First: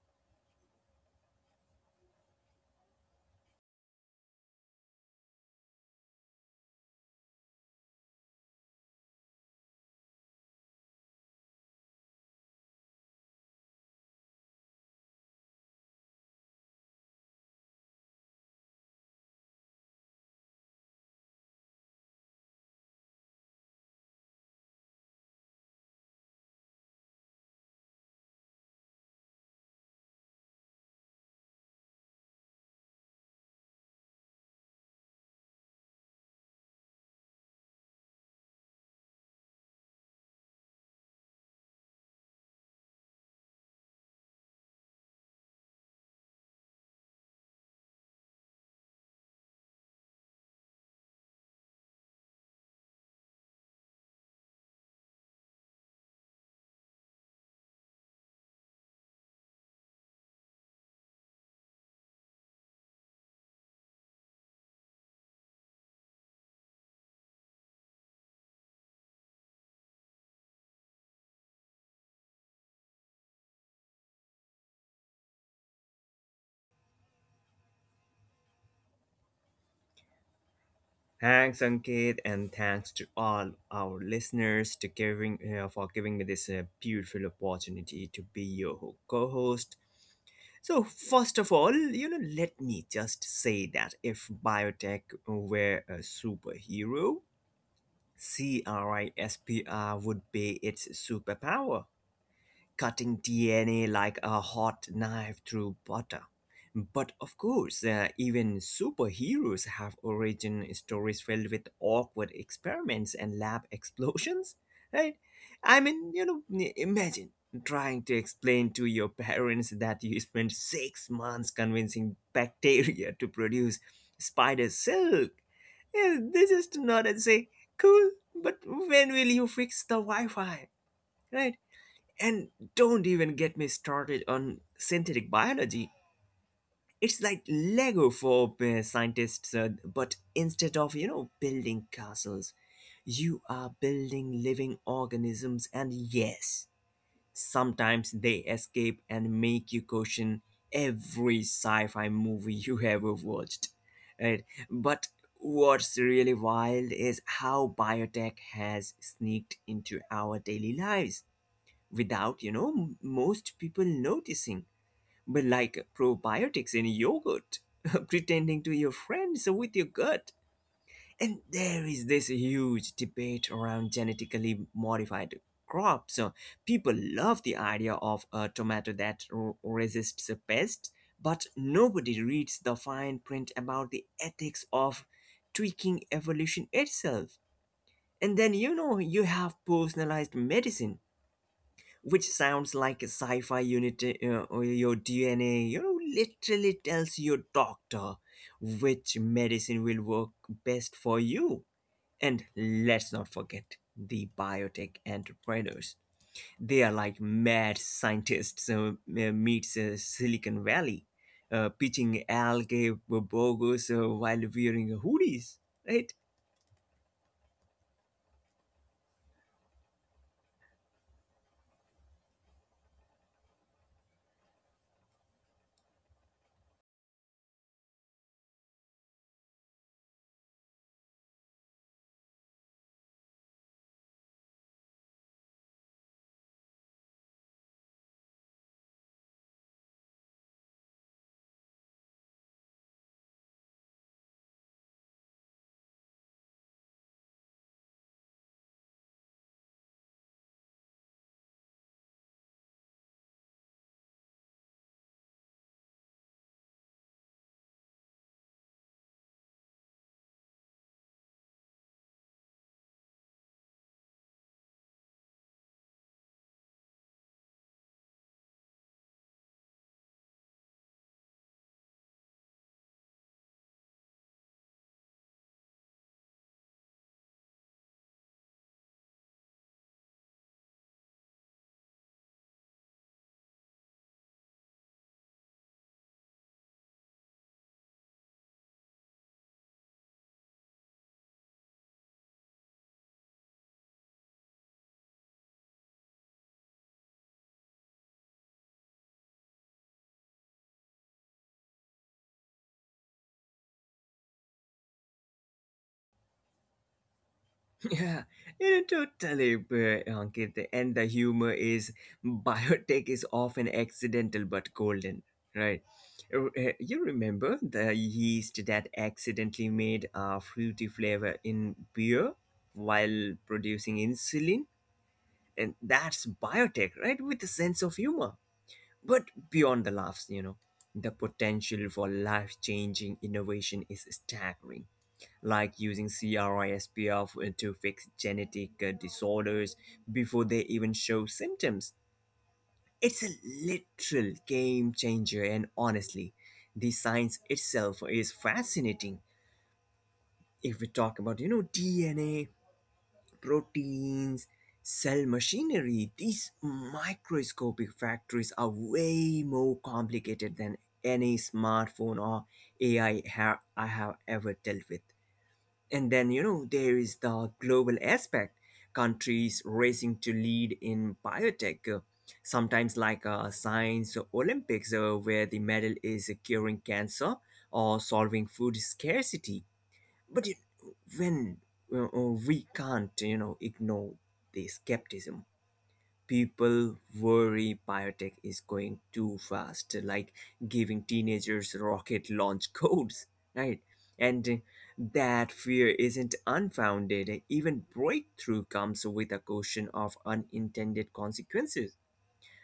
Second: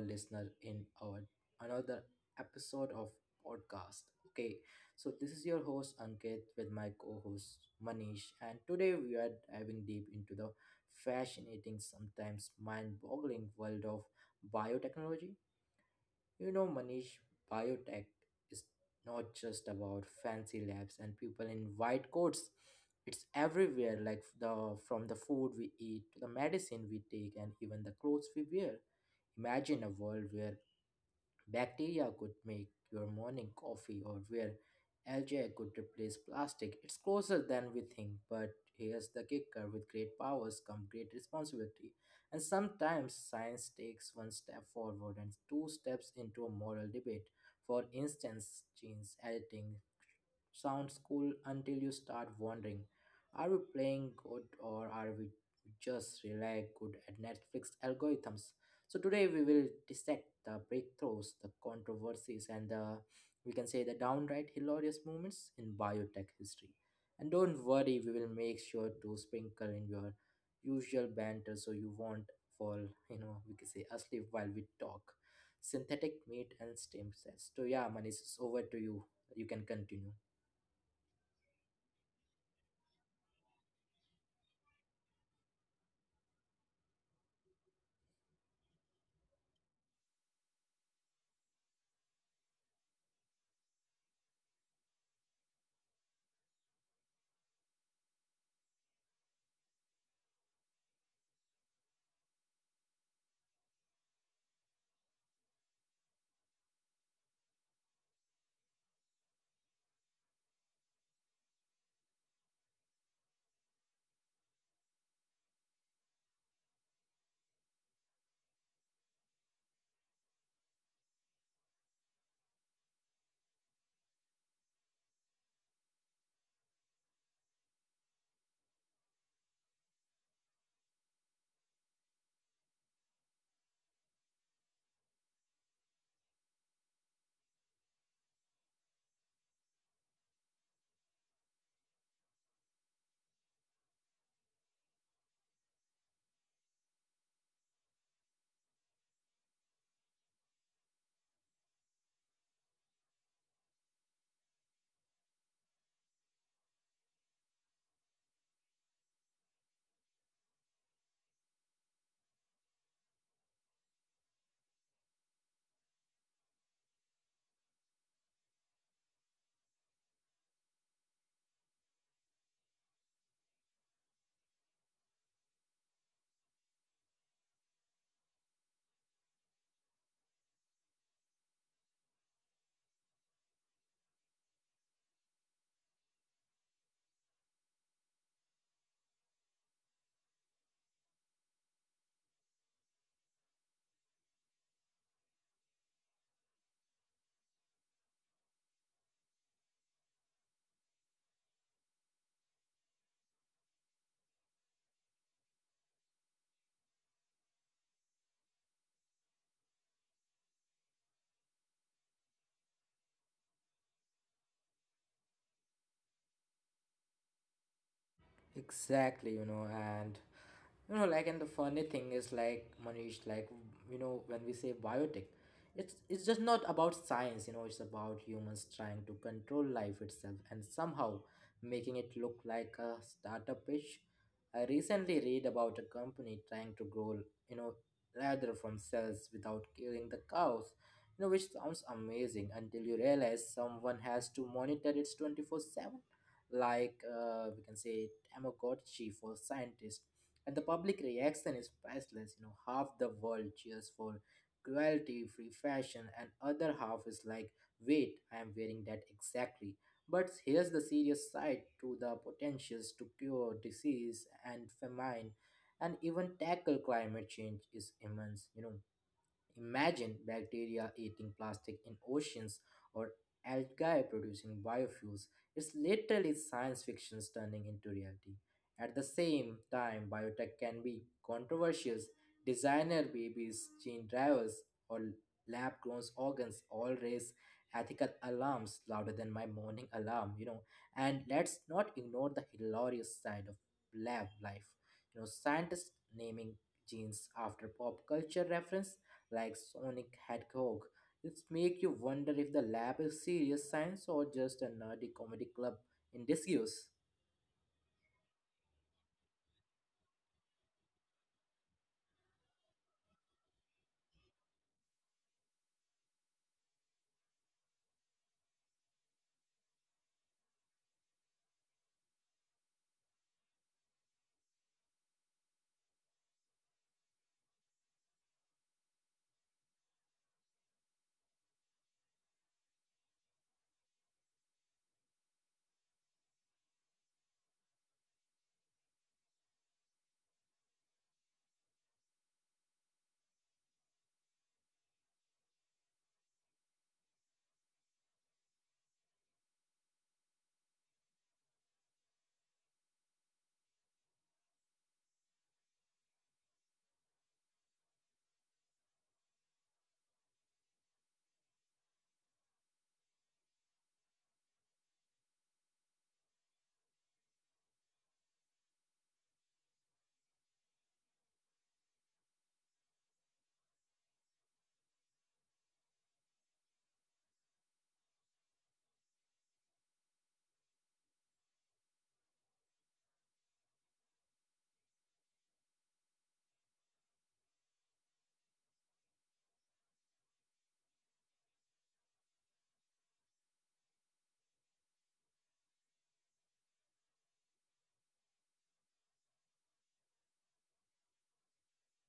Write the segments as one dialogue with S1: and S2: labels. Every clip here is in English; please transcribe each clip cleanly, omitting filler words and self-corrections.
S1: listeners in our another episode of podcast. Okay, so this is your host Ankit with my co-host Manish, and today we are diving deep into the fascinating, sometimes mind-boggling world of biotechnology. You know, Manish, biotech is not just about fancy labs and people in white coats. It's everywhere, like the from the food we eat to the medicine we take and even the clothes we wear. Imagine a world where bacteria could make your morning coffee, or where algae could replace plastic. It's closer than we think, but here's the kicker: with great powers come great responsibility. And sometimes science takes one step forward and two steps into a moral debate. For instance, genes editing sounds cool until you start wondering, are we playing good or are we just really good at Netflix algorithms? So, today we will dissect the breakthroughs, the controversies, and the, we can say, the downright hilarious moments in biotech history. And don't worry, we will make sure to sprinkle in your usual banter so you won't fall, we can say, asleep while we talk. Synthetic meat and stem cells. So yeah, Manish, it's over to you. You can continue.
S2: Thanks, Ankit, and thanks to all our listeners to giving for giving me this beautiful opportunity to be your co-host. So, first of all, let me just say that if biotech were a superhero, CRISPR would be its superpower, cutting DNA like a hot knife through butter. But of course, even superheroes have origin stories filled with awkward experiments and lab explosions, right? Imagine trying to explain to your parents that you spent 6 months convincing bacteria to produce spider silk. Yeah, they just nod and say, cool, but when will you fix the Wi Fi? And don't even get me started on synthetic biology. It's like Lego for scientists, but instead of, building castles, you are building living organisms, and yes, sometimes they escape and make you question every sci fi movie you ever watched. Right? But what's really wild is how biotech has sneaked into our daily lives without most people noticing, but like probiotics in yogurt pretending to your friends with your gut. And there is this huge debate around genetically modified crops. So people love the idea of a tomato that resists pests, but nobody reads the fine print about the ethics of tweaking evolution itself. And then, you know, you have personalized medicine, which sounds like a sci-fi unit, or your DNA, you know, literally tells your doctor which medicine will work best for you. And let's not forget the biotech entrepreneurs. They are like mad scientists meets Silicon Valley, pitching algae burgers while wearing hoodies, right?
S1: Exactly, you know, and you know, like, and the funny thing is, like, Manish, like, you know, when we say biotech, it's just not about science, you know, it's about humans trying to control life itself and somehow making it look like a startup pitch. I recently read about a company trying to grow, you know, leather from cells without killing the cows, you know, which sounds amazing until you realize someone has to monitor it 24/7, like, we can say, tamagotchi for scientists. And the public reaction is priceless. You know, half the world cheers for cruelty free fashion, and other half is like, wait, I am wearing that exactly. But here's the serious side: to the potentials to cure disease and famine and even tackle climate change is immense. You know, imagine bacteria eating plastic in oceans, or algae producing biofuels. It's literally science fiction turning into reality. At the same time, biotech can be controversial. Designer babies, gene drivers, or lab grown organs all raise ethical alarms louder than my morning alarm, you know. And let's not ignore the hilarious side of lab life. You know, scientists naming genes after pop culture reference like Sonic Hedgehog. It's make you wonder if the lab is serious science or just a nerdy comedy club in disuse.
S2: Yeah, you know, totally, Ankit. And the humor is, biotech is often accidental but golden, right? You remember the yeast that accidentally made a fruity flavor in beer while producing insulin? And that's biotech, right? With a sense of humor. But beyond the laughs, you know, the potential for life changing innovation is staggering, like using CRISPR to fix genetic disorders before they even show symptoms. It's a literal game changer, and honestly, the science itself is fascinating. If we talk about, you know, DNA, proteins, cell machinery, these microscopic factories are way more complicated than any smartphone or AI I have ever dealt with. And then, you know, there is the global aspect, countries racing to lead in biotech, sometimes like science Olympics, where the medal is curing cancer or solving food scarcity. But you, when, we can't, you know, ignore the skepticism. People worry biotech is going too fast, like giving teenagers rocket launch codes, right? And that fear isn't unfounded. Even breakthrough comes with a caution of unintended consequences,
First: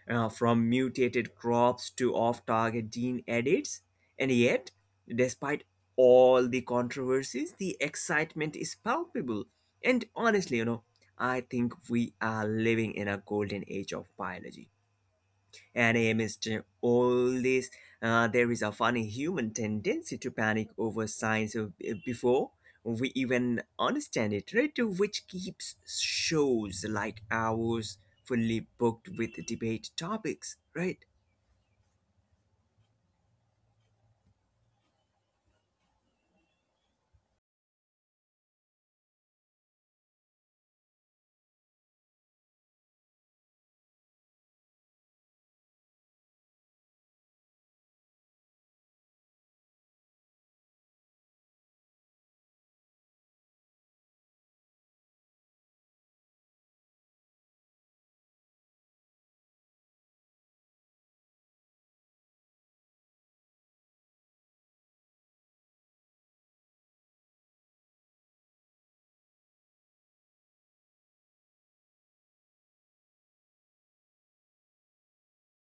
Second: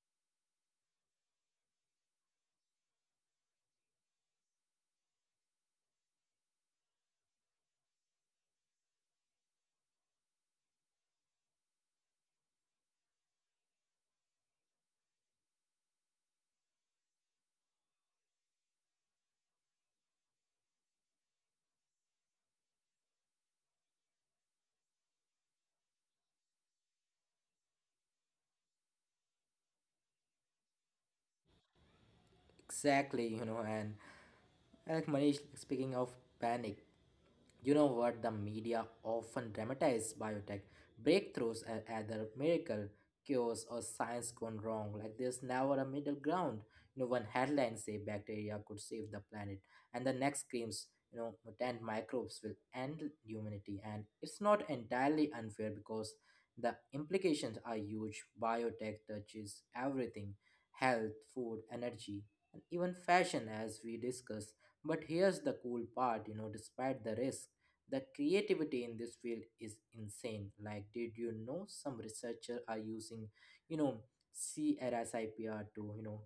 S2: from mutated crops to off target gene edits. And yet, despite all the controversies, the excitement is palpable. And honestly, you know, I think we are living in a golden age of biology. And amidst all this, there is a funny human tendency to panic over science before we even understand it, right? Which keeps shows like ours fully booked with debate topics, right?
S1: Exactly, you know, and like Manish, speaking of panic, you know what? The media often dramatize biotech breakthroughs as either miracle, cures, or science gone wrong. Like there's never a middle ground. You know, one headline say bacteria could save the planet, and the next screams, you know, mutant microbes will end humanity. And it's not entirely unfair because the implications are huge. Biotech touches everything: health, food, energy, and even fashion, as we discussed. But here's the cool part, you know, despite the risk, the creativity in this field is insane. Like, did you know some researchers are using, you know, CRSIPR to, you know,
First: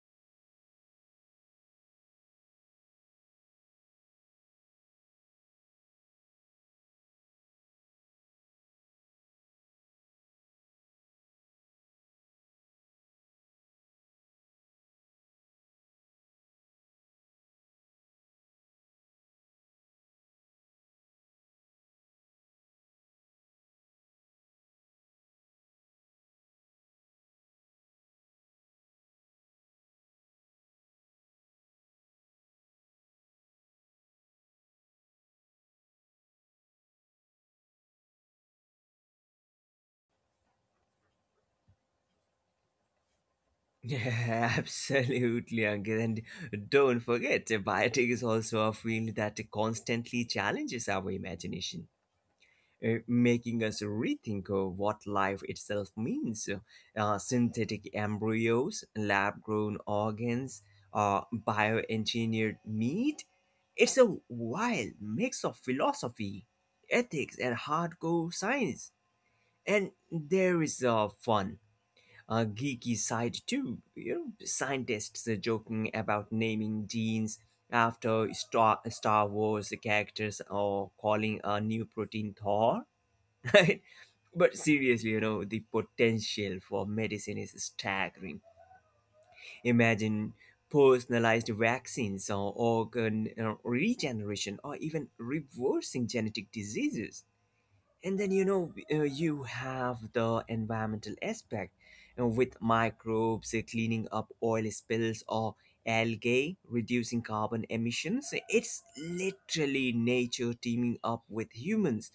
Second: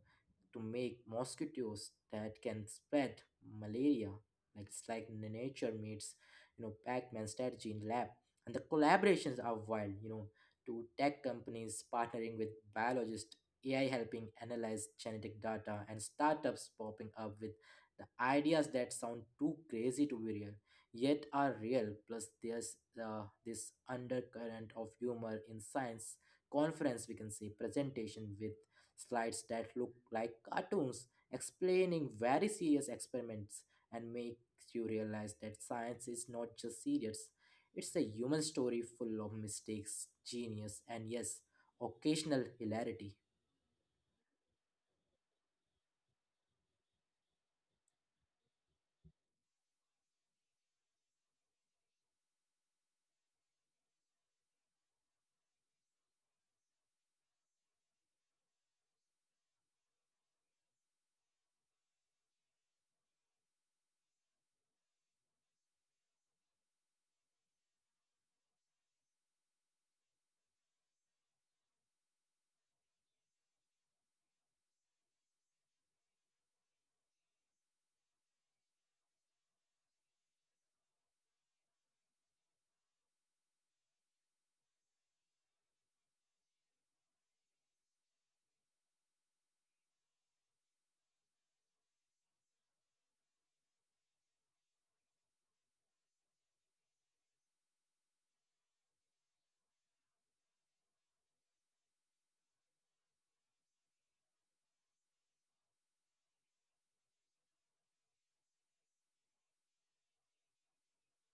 S1: to make mosquitoes that can spread malaria. Like it's like nature meets, you know, Pac-Man strategy in lab. And the collaborations are wild, you know, to tech companies partnering with biologists, AI helping analyze genetic data, and startups popping up with the ideas that sound too crazy to be real yet are real. Plus, there's this undercurrent of humor in science conference, we can see presentation with slides that look like cartoons explaining very serious experiments, and makes you realize that science is not just serious. It's a human story full of mistakes, genius, and yes, occasional hilarity.
S2: Yeah, absolutely, Ankit. And don't forget, biotic is also a field that constantly challenges our imagination, making us rethink what life itself means. Synthetic embryos, lab grown organs, bioengineered meat. It's a wild mix of philosophy, ethics, and hardcore science. And there is fun. A geeky side too, you know. Scientists are joking about naming genes after Star Wars characters, or calling a new protein Thor. Right? But seriously, you know, the potential for medicine is staggering. Imagine personalized vaccines, or organ regeneration, or even reversing genetic diseases. And then, you know, you have the environmental aspect, with microbes cleaning up oil spills, or algae, reducing carbon emissions. It's literally nature teaming up with humans.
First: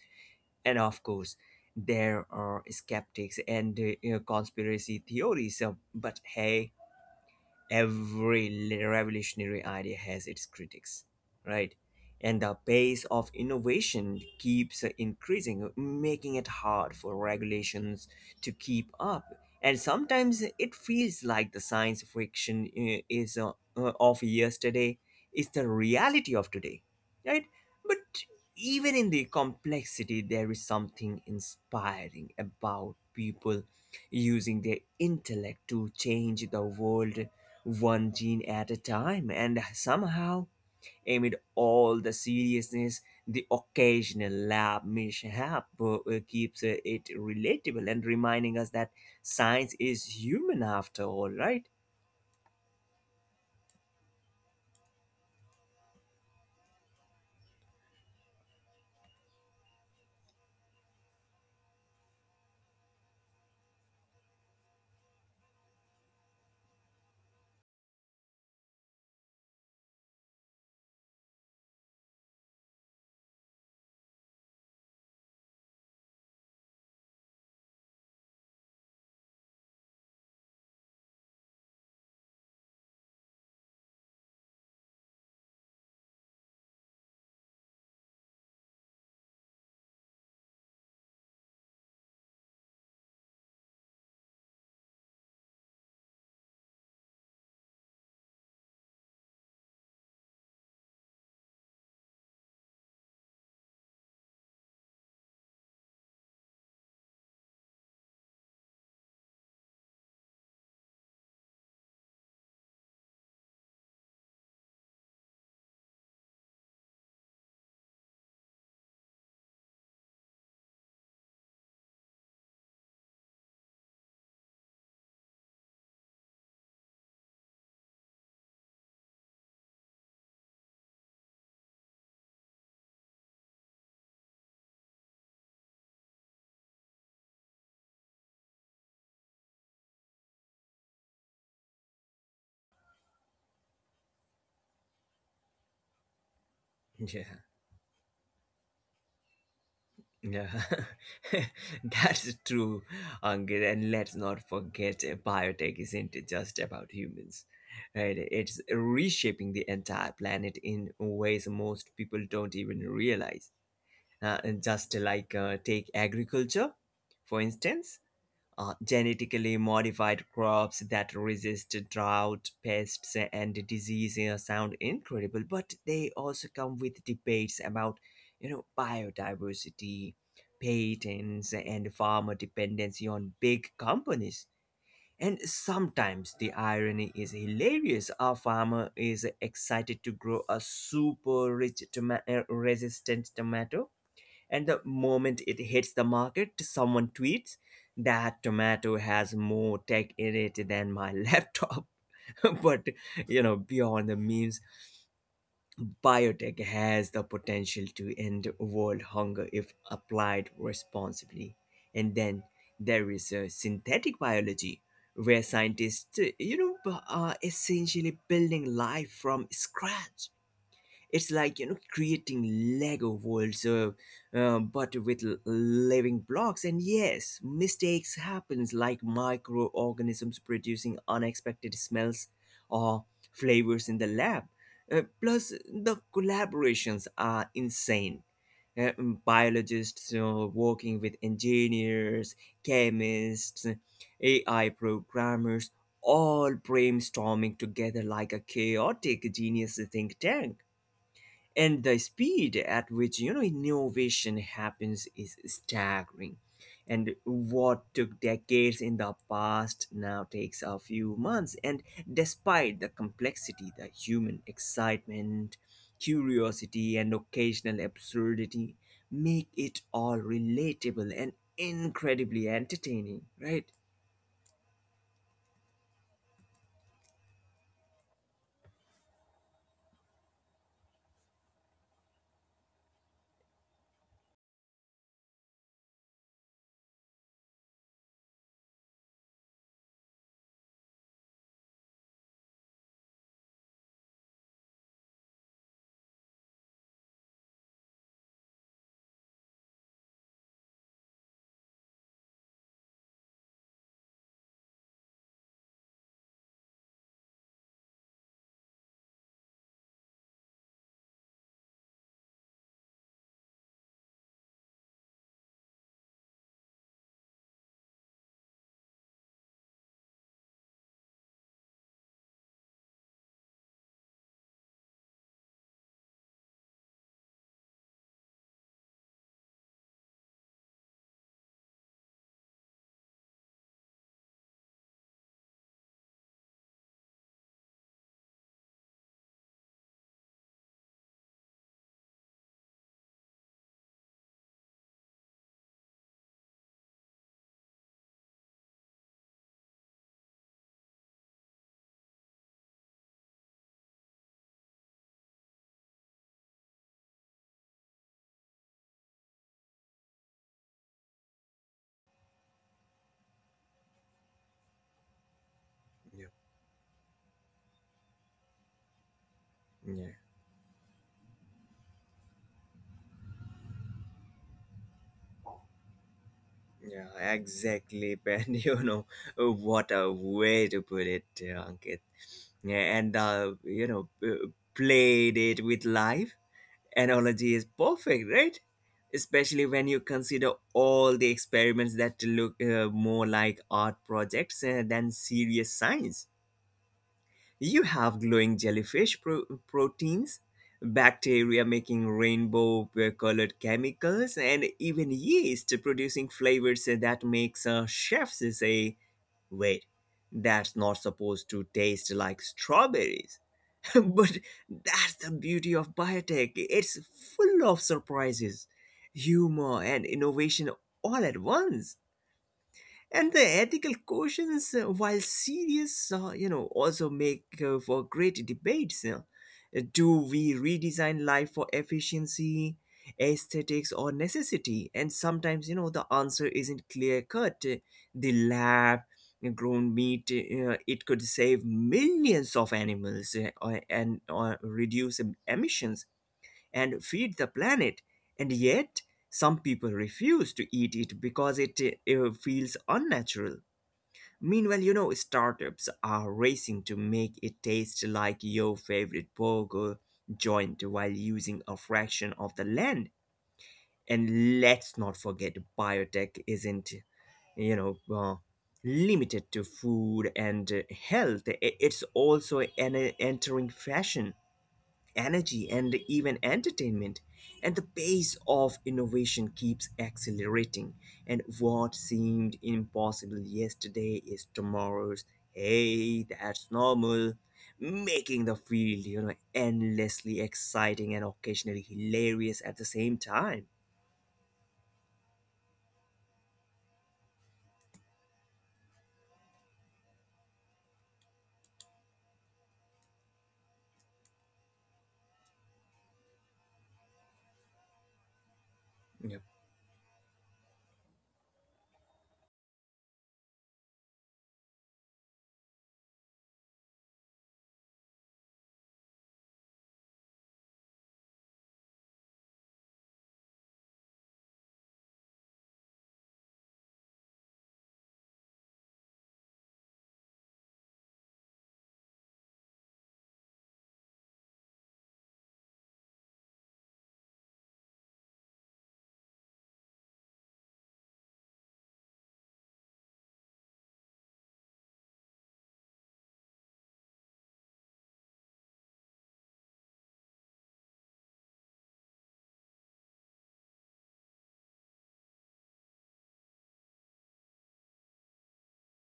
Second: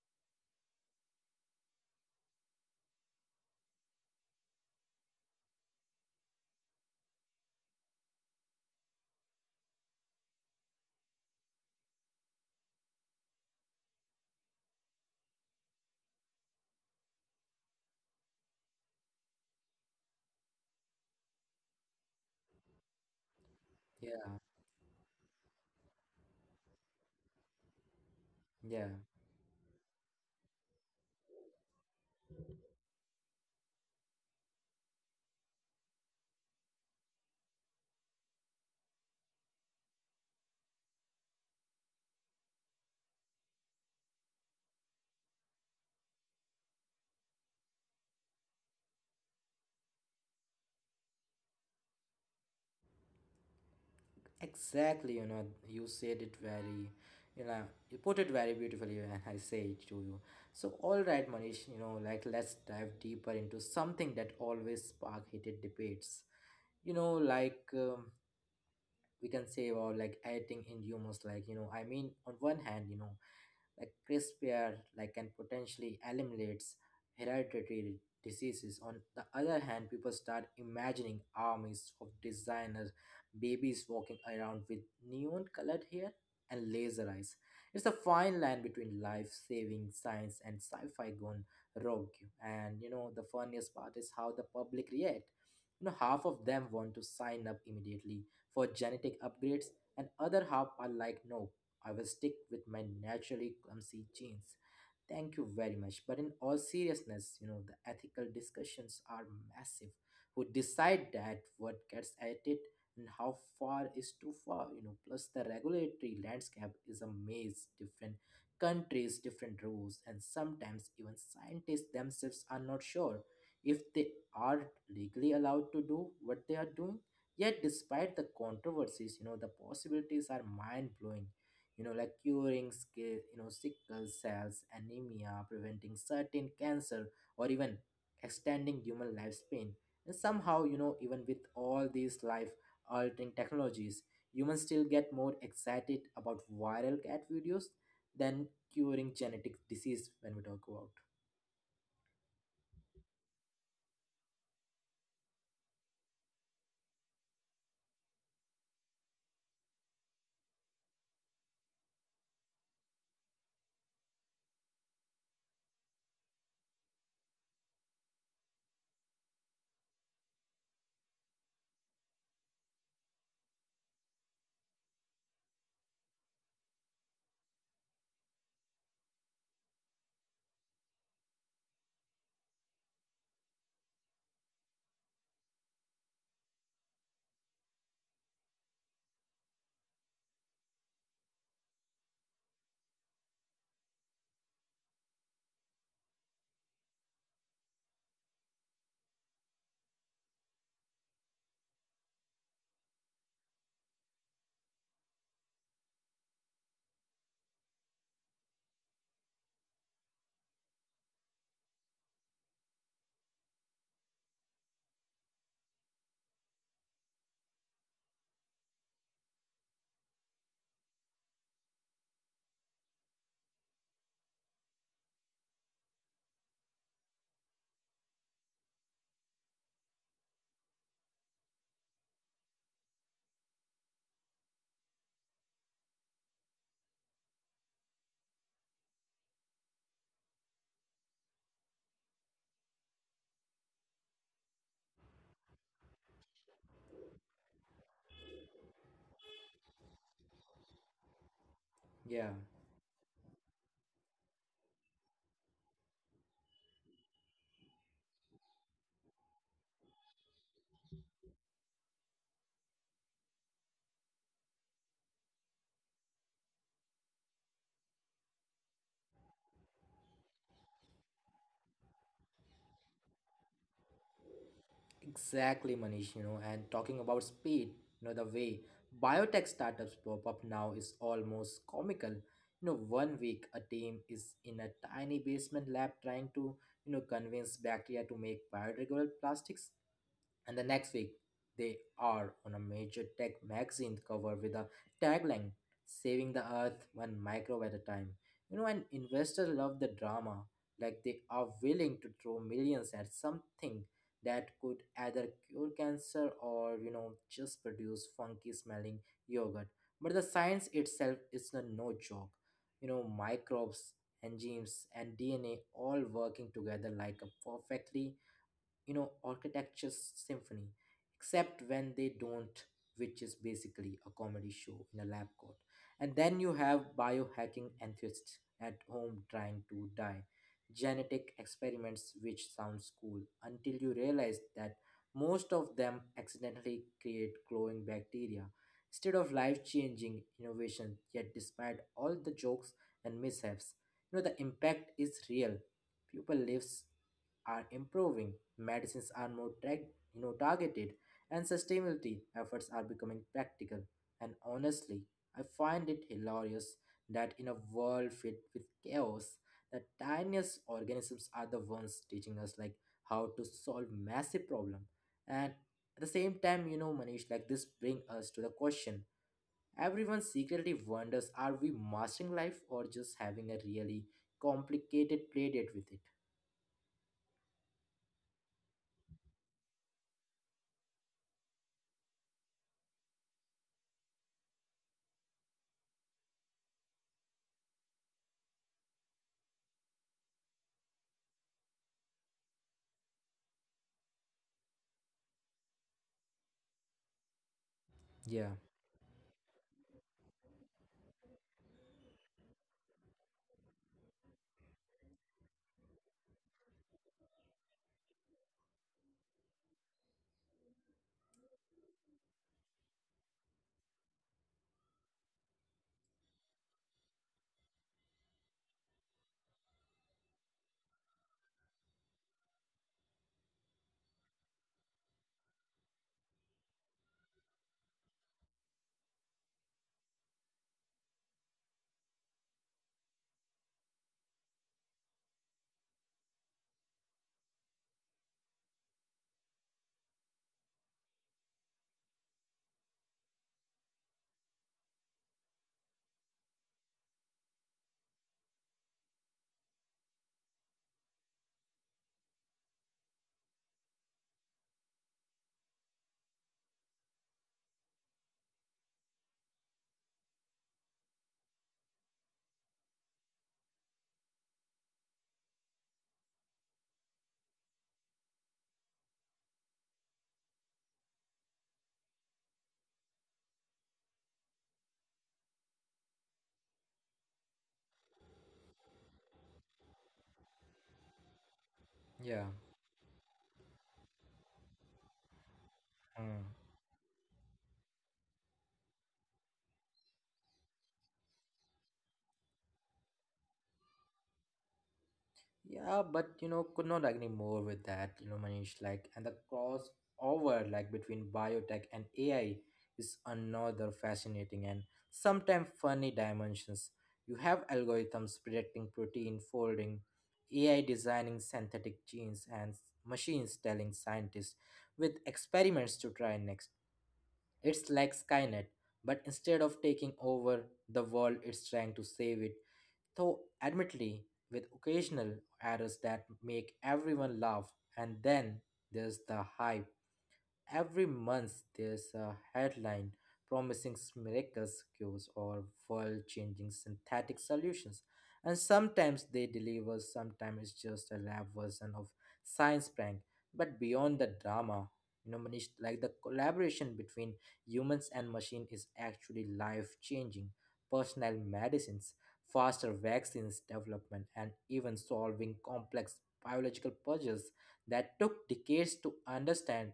S2: And of course, there are skeptics and, you know, conspiracy theories. But hey, every revolutionary idea has its critics, right? And the pace of innovation keeps increasing, making it hard for regulations to keep up. And sometimes it feels like the science fiction is of
S1: Yeah,
S2: yesterday is the reality of today, right? But even
S1: yeah.
S2: in the complexity, there is something inspiring about people using their intellect to change the world one gene at a time. And somehow, amid all the seriousness, the occasional lab mishap keeps it relatable, and reminding us that science is human after all, right?
S1: Exactly, you know, you said it very, you know, you put it very beautifully, and I say it to you. So, all right, Manish, you know, like, let's dive deeper into something that always spark heated debates. You know, like, we can say about like editing in humors, like, you know, I mean, on one hand, you know, like CRISPR like can potentially eliminates hereditary diseases. On the other hand, people start imagining armies of designer babies walking around with neon colored hair and laser eyes. It's a fine line between life-saving science and sci-fi gone rogue. And you know the funniest part is how the public react. You know, half of them want to sign up immediately for genetic upgrades, and other half are like, no, I will stick with my naturally clumsy genes. Thank you very much. But in all seriousness, you know, the ethical discussions are massive. Who decide that what gets edited, and how far is too far? You know, plus the regulatory landscape is a maze, different countries, different rules, and sometimes even scientists themselves are not sure if they are legally allowed to do what they are doing. Yet, despite the controversies, you know, the possibilities are mind blowing, you know, like curing, you know, sickle cells anemia, preventing certain cancer, or even extending human lifespan. And somehow, you know, even with all these life-altering technologies, humans still get more excited about viral cat
S2: Yeah.
S1: videos than curing genetic disease when we talk
S2: Yeah,
S1: about.
S2: that's true, Angit. And let's not forget, biotech isn't just about humans, right? It's reshaping the entire planet in ways most people don't even realize, just like, take agriculture for instance. Genetically modified crops that resist drought, pests, and disease sound incredible, but they also come with debates about, you know, biodiversity, patents, and farmer dependency on big companies. And sometimes the irony is hilarious. A farmer is excited to grow a super rich resistant tomato, and the moment it hits the market, someone tweets, that tomato has more tech in it than my laptop. But you know, beyond the memes, biotech has the potential to end world hunger if applied responsibly. And then there is synthetic biology, where scientists, are essentially building life from scratch. It's like, you know, creating Lego worlds, but with living blocks. And yes, mistakes happens, like microorganisms producing unexpected smells or flavors in the lab. Plus, the collaborations are insane. Uh, Biologists working with engineers, chemists, AI programmers, all brainstorming together like a chaotic genius think tank. And the
S1: Yeah.
S2: speed at which, you know, innovation happens is staggering. And what took decades in the past now takes a few months. And despite the complexity, the human excitement, curiosity, and occasional absurdity make it all relatable and incredibly entertaining, right?
S1: Exactly, Manish, you know, and talking about speed, you know, the way biotech startups pop up now is almost comical. You know, 1 week a team is in a tiny basement lab trying to, you know, convince bacteria to make biodegradable plastics. And the next week, they are on a major tech magazine cover with a tagline, Saving the Earth One Microbe at a Time. You know, and investors love the drama, like they are willing to throw millions at something that could either cure cancer or, you know, just produce funky smelling yogurt. But the science itself is a no joke. You know, microbes, enzymes, and DNA all working together like a perfectly, you know, architecture symphony, except when they don't, which is basically a comedy show in a lab coat. And then you have biohacking enthusiasts at home trying to die genetic experiments, which sounds cool until you realize that most of them accidentally create glowing bacteria instead of life-changing innovation. Yet despite all the jokes and mishaps, you know, the impact is real. People lives are improving, medicines are more you know, targeted, and sustainability efforts are becoming practical. And honestly, I find it hilarious that in a world filled with chaos, the tiniest organisms are the ones teaching us, like, how to solve massive problem. And at the same time, you know, Manish, like, this bring us to the question. Everyone secretly
S2: Yeah.
S1: wonders, are we mastering life or just having a really complicated play date with it?
S2: Yeah, exactly, Ben. You know, what a way to put it, Ankit. Yeah, and, played it with live analogy is perfect, right? Especially when you consider all the experiments that look more like art projects than serious science.
S1: Yeah,
S2: You have glowing proteins, bacteria making rainbow colored chemicals, and even yeast producing flavors that makes chefs say, wait, that's not supposed to taste like strawberries. But that's the beauty of biotech. It's full of surprises, humor, and innovation all at once. And the ethical questions, while serious, also make for great debates. Do we redesign life for efficiency, aesthetics, or necessity? And sometimes, you know, the answer isn't clear cut. The lab grown meat, it could save millions of animals and or reduce emissions and feed the planet. And yet, some people refuse to eat it because it feels unnatural. Meanwhile, you know, startups are racing to make it taste like your favorite burger joint while using a fraction of the land. And let's not forget, biotech isn't, you know, uh, limited to food and health. It's also entering fashion, energy, and even entertainment. And the pace of innovation keeps accelerating. And
S1: yeah,
S2: what seemed impossible yesterday is tomorrow's,
S1: hmm.
S2: hey, that's normal, making the field, you know, endlessly exciting and occasionally hilarious at the same time.
S1: Yeah, but you know, could not agree more with that, you know, Manish. Like, and the crossover, like between biotech and AI, is another fascinating and sometimes funny dimensions. You have algorithms predicting protein folding, AI designing synthetic genes, and machines telling scientists with experiments to try next. It's like Skynet, but instead of taking over the world, it's trying to save it, though admittedly with occasional errors that make everyone laugh. And then there's the hype. Every month, there's a headline promising miraculous cures or world changing synthetic solutions. And sometimes they deliver, sometimes it's just a lab version of science prank. But beyond the drama, you know, Manish, like, the collaboration between humans and machine is actually life changing. Personal medicines, faster vaccines development, and even solving complex biological puzzles that took decades to understand.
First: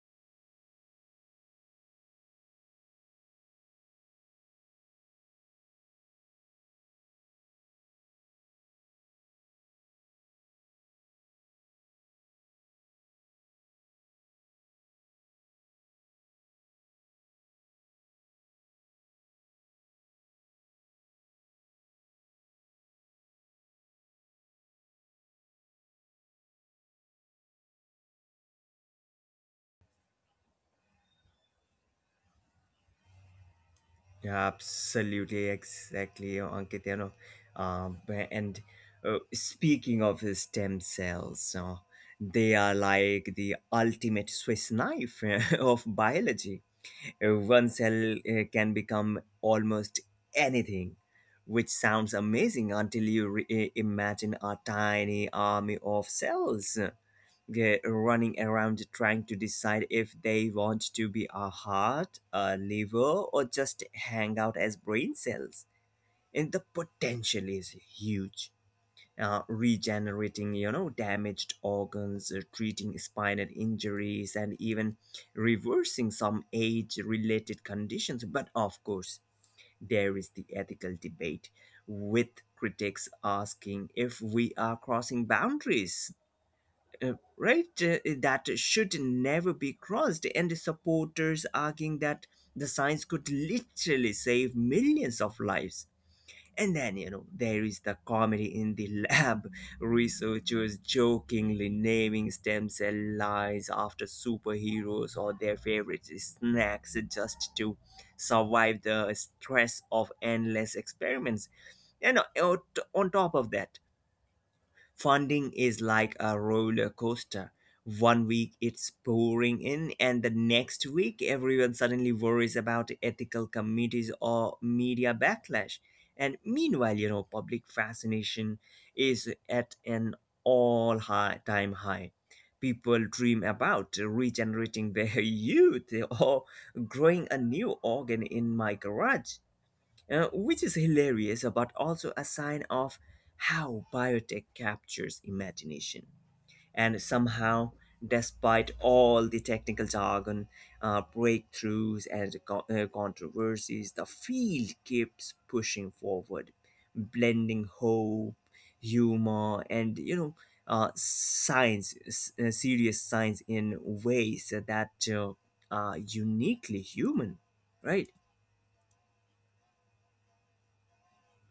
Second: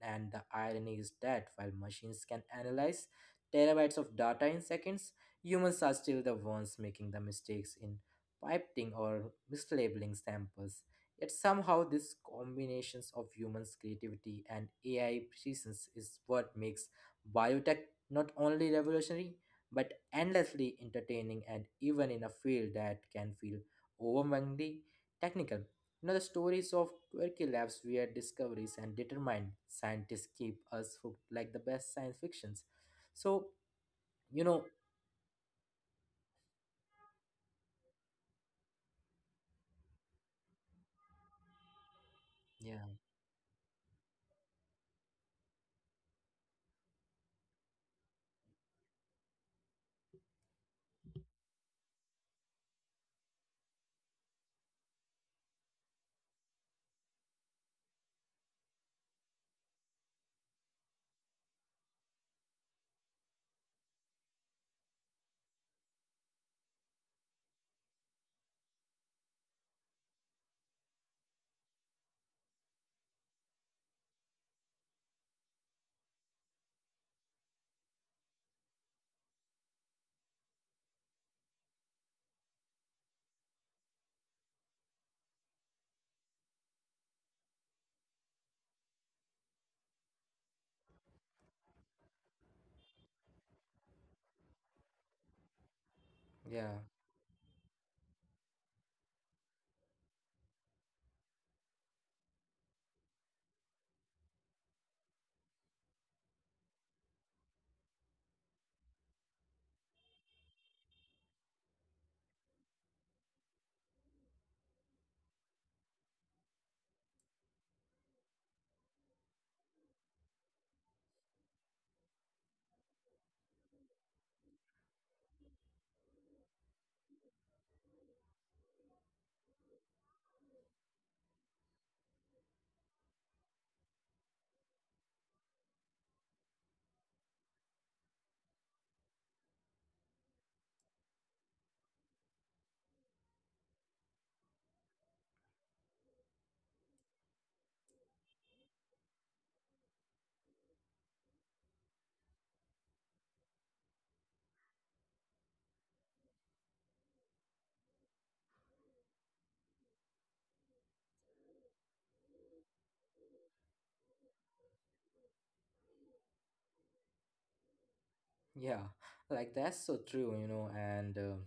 S1: And the irony is that while machines can analyze terabytes of data in seconds, humans are still the ones making the mistakes in pipetting or mislabeling samples. Yet somehow this combinations of humans' creativity and AI presence is what makes biotech not only revolutionary but endlessly entertaining. And even in a field that can feel overwhelmingly technical, you know, the stories of quirky labs, weird discoveries, and determined scientists keep us hooked like the best science fictions. So, you know,
S2: Absolutely, exactly, Ankit. You know, and, speaking of the stem cells, they are
S1: yeah,
S2: like the ultimate Swiss knife of biology. One cell can become almost anything, which sounds amazing until you imagine a tiny army of cells running around trying to decide if they want to be a heart, a liver, or just hang out as brain cells. And the potential is huge. Regenerating, you know, damaged organs, treating spinal injuries, and even reversing some age-related conditions. But of course, there is the ethical debate, with critics asking if we are crossing boundaries, uh, right that should never be crossed, and supporters arguing that the science could literally save millions of lives. And
S1: yeah,
S2: then, you know, there is the comedy in the lab, researchers jokingly naming stem cell lines after superheroes or their favorite snacks just to survive the stress of endless experiments. And, on top of that, funding is like a roller coaster. One week it's pouring in, and the next week everyone suddenly worries about ethical committees or media backlash. And meanwhile, you know, public fascination is at an all high time high. People dream about regenerating their youth, or growing a new organ in my garage, which is hilarious but also a sign of how biotech captures imagination. And somehow, despite all the technical jargon, breakthroughs, and controversies, the field keeps pushing forward, blending hope, humor, and science, serious science in ways that are uniquely human, right?
S1: yeah, like that's so true, you know, and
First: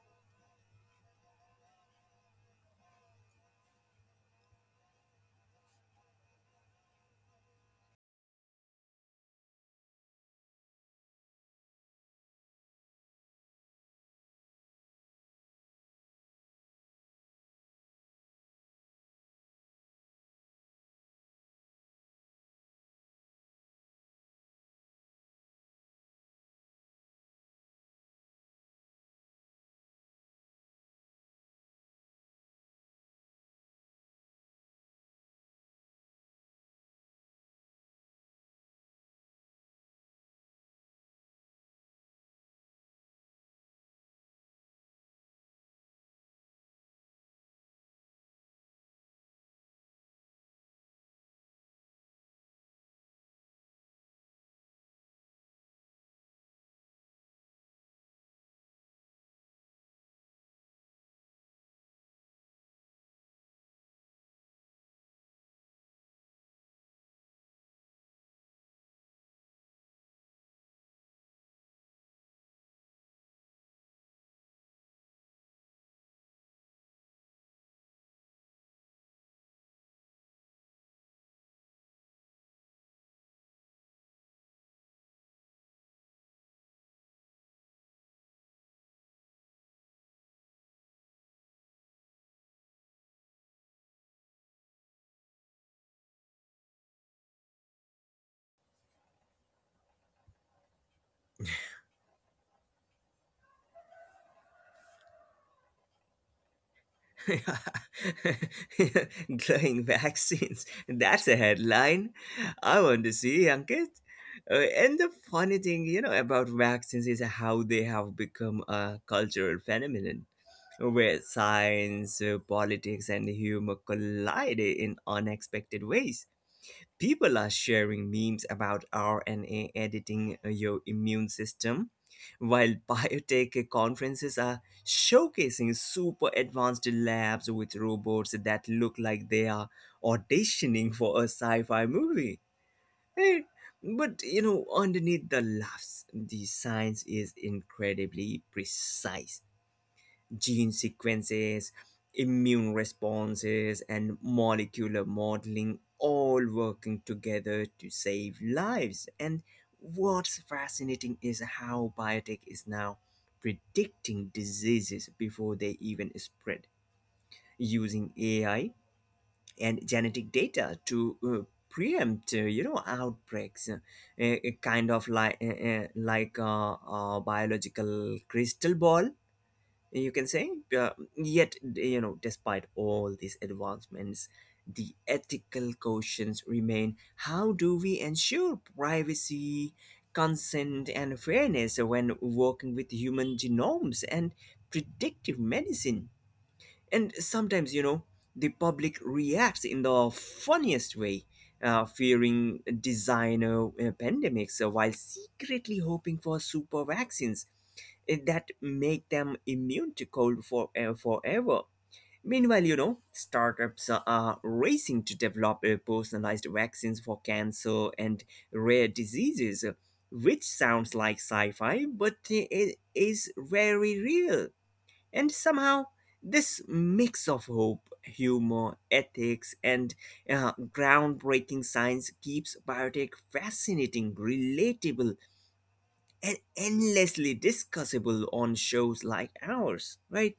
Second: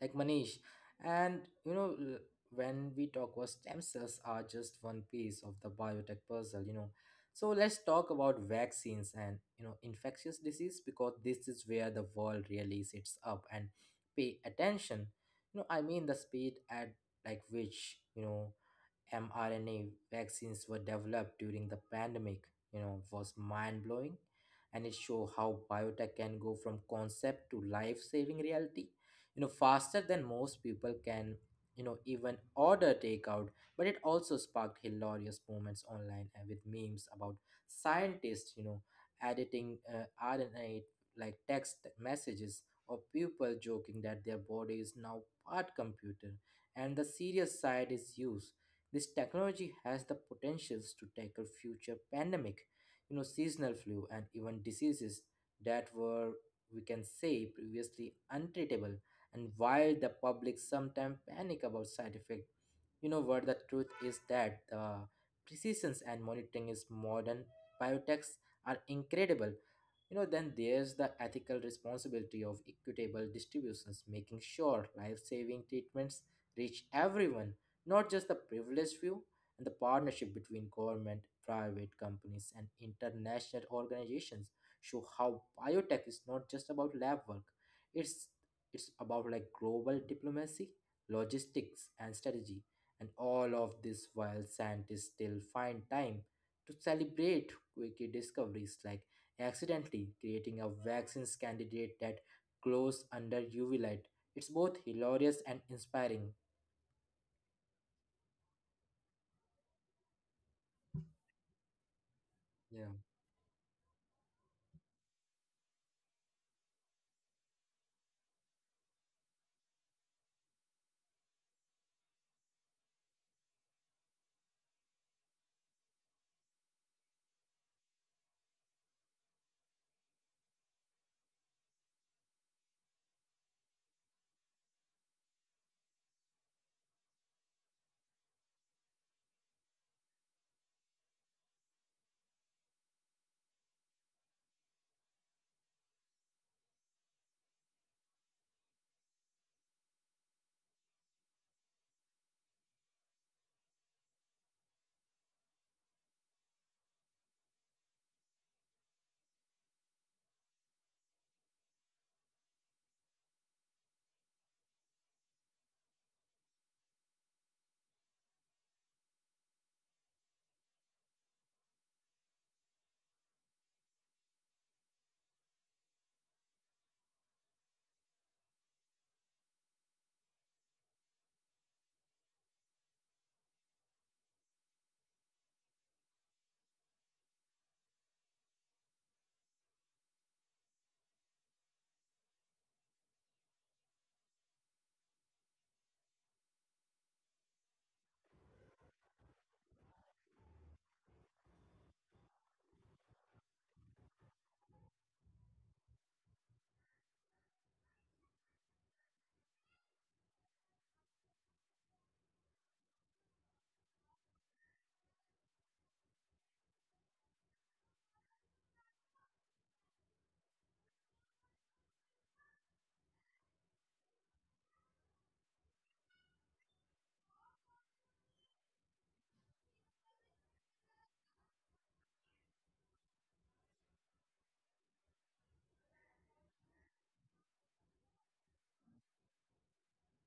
S1: like Manish. And you know, when we talk about stem cells are just one piece of the biotech puzzle, you know. So let's talk about vaccines and, you know, infectious disease, because this is where the world really sits up and pay attention. I mean the speed at like which mRNA vaccines were developed during the pandemic, was mind blowing, and it show how biotech can go from concept to life saving reality faster than most people can even order takeout. But it also sparked hilarious moments online and with memes about scientists editing rna like text messages, or people joking that their body is now part computer. And the serious side is use this technology has the potentials to tackle future pandemic, seasonal flu, and even diseases that were, we can say, previously untreatable. And while the public sometimes panic about side effects, you know what, the truth is that the precision and monitoring is modern biotechs are incredible. Then there's the ethical responsibility of equitable distributions, making sure life-saving treatments reach everyone, not just the privileged few, and the partnership between government, private companies, and international organizations show how biotech is not just about lab work. It's it's about like global diplomacy, logistics, and strategy. And all of this while scientists still find time to celebrate quirky discoveries like accidentally creating a vaccines candidate that glows under UV light. It's both hilarious and inspiring.
S2: Glowing vaccines. That's a headline. I
S1: Yeah.
S2: want to see, Ankit. And the funny thing, you know, about vaccines is how they have become a cultural phenomenon where science, politics, and humor collide in unexpected ways. People are sharing memes about RNA editing your immune system, while biotech conferences are showcasing super advanced labs with robots that look like they are auditioning for a sci fi movie. Hey, but you know, underneath the laughs, the science is incredibly precise gene sequences, immune responses, and molecular modeling all working together to save lives. And what's fascinating is how biotech is now predicting diseases before they even spread using AI and genetic data to preempt, you know, outbreaks, kind of like a biological crystal ball you can say uh, yet you know despite all these advancements the ethical questions remain how do we ensure privacy consent and fairness when working with human genomes and predictive medicine and sometimes, you know, the public reacts in the funniest way, fearing designer pandemics while secretly hoping for super vaccines that make them immune to cold for forever. Meanwhile, you know, startups are racing to develop personalized vaccines for cancer and rare diseases, which sounds like sci fi, but it is very real. And somehow, this mix of hope, humor, ethics, and groundbreaking science keeps biotech fascinating, relatable, and endlessly discussable on shows like ours, right?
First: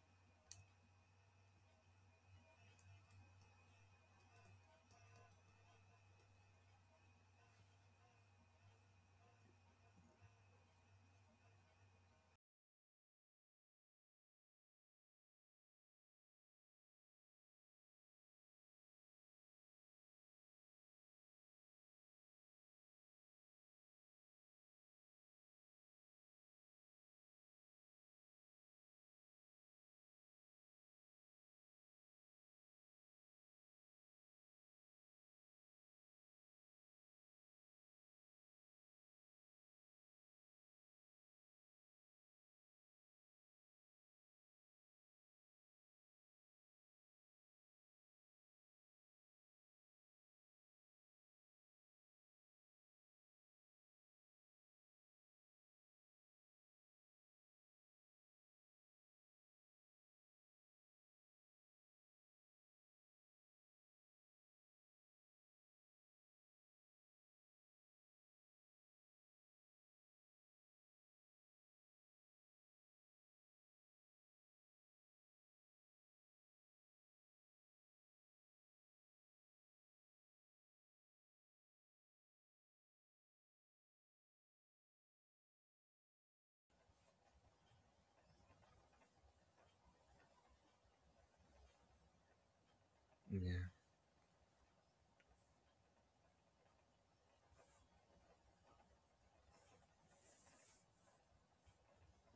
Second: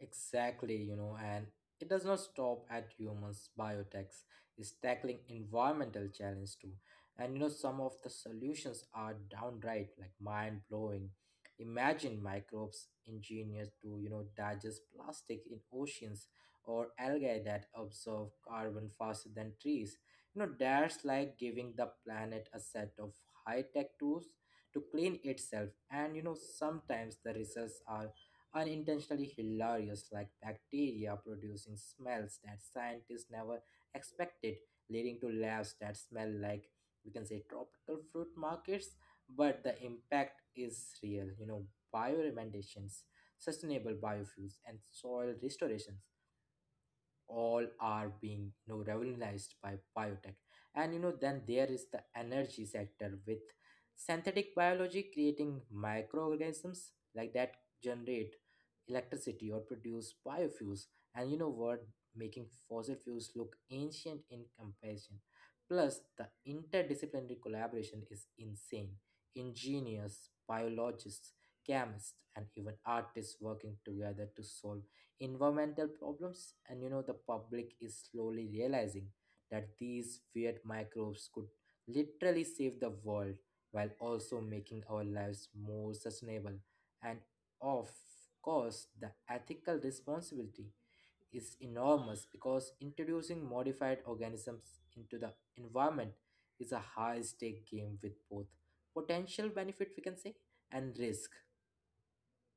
S1: Exactly, and it does not stop at humans. Biotech is tackling environmental challenge too. And some of the solutions are downright like mind blowing. Imagine microbes engineered to digest plastic in oceans, or algae that absorb carbon faster than trees. That's like giving the planet a set of high tech tools to clean itself. And sometimes the results are unintentionally hilarious, like bacteria producing smells that scientists never expected, leading to laughs that smell like, we can say, tropical fruit markets, but the impact is real. Bioremediations, sustainable biofuels, and soil restorations all are being revolutionized by biotech. And then there is the energy sector with synthetic biology creating microorganisms like that generate electricity or produce biofuels. And you know what, making fossil fuels look ancient in comparison, plus the interdisciplinary collaboration is insane: engineers, biologists, chemists, and even artists working together to solve environmental problems. And the public is slowly realizing that these weird microbes could literally save the world while also making our lives more sustainable. And, of course, the ethical responsibility is enormous because introducing
S2: Yeah,
S1: modified organisms into the environment is a high stake game with both potential benefit, we can say, and risk.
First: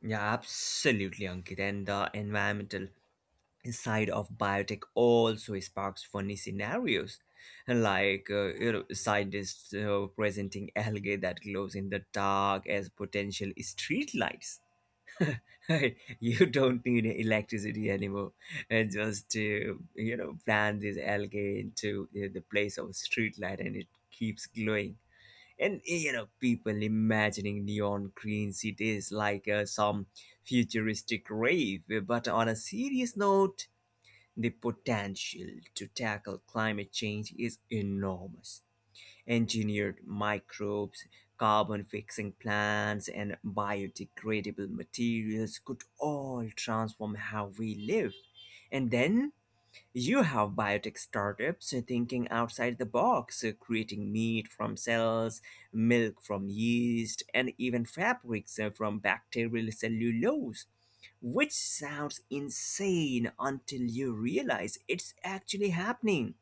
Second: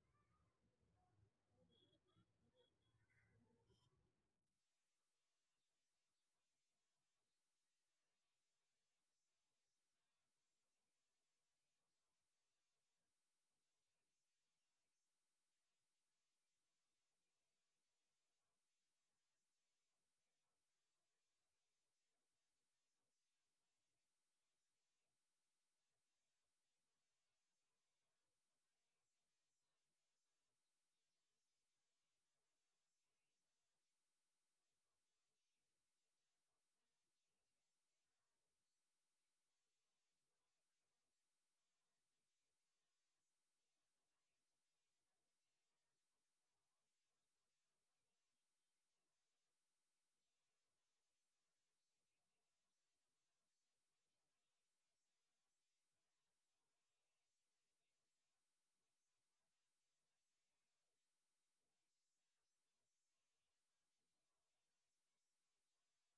S2: yeah, absolutely, Ankit. And the environmental side of biotech also sparks funny scenarios, like you know scientists presenting algae that glows in the dark as potential streetlights. You don't need electricity anymore. Just to you know, plant this algae into the place of a street light, and it keeps glowing. And you know, people imagining neon green cities like some futuristic rave. But on a serious note, the potential to tackle climate change is enormous engineered microbes, carbon fixing plants, and biodegradable materials could all transform how we live. And then you have biotech startups thinking outside the box, creating meat from cells, milk from yeast, and even fabrics from bacterial cellulose, which sounds insane until you realize it's actually happening.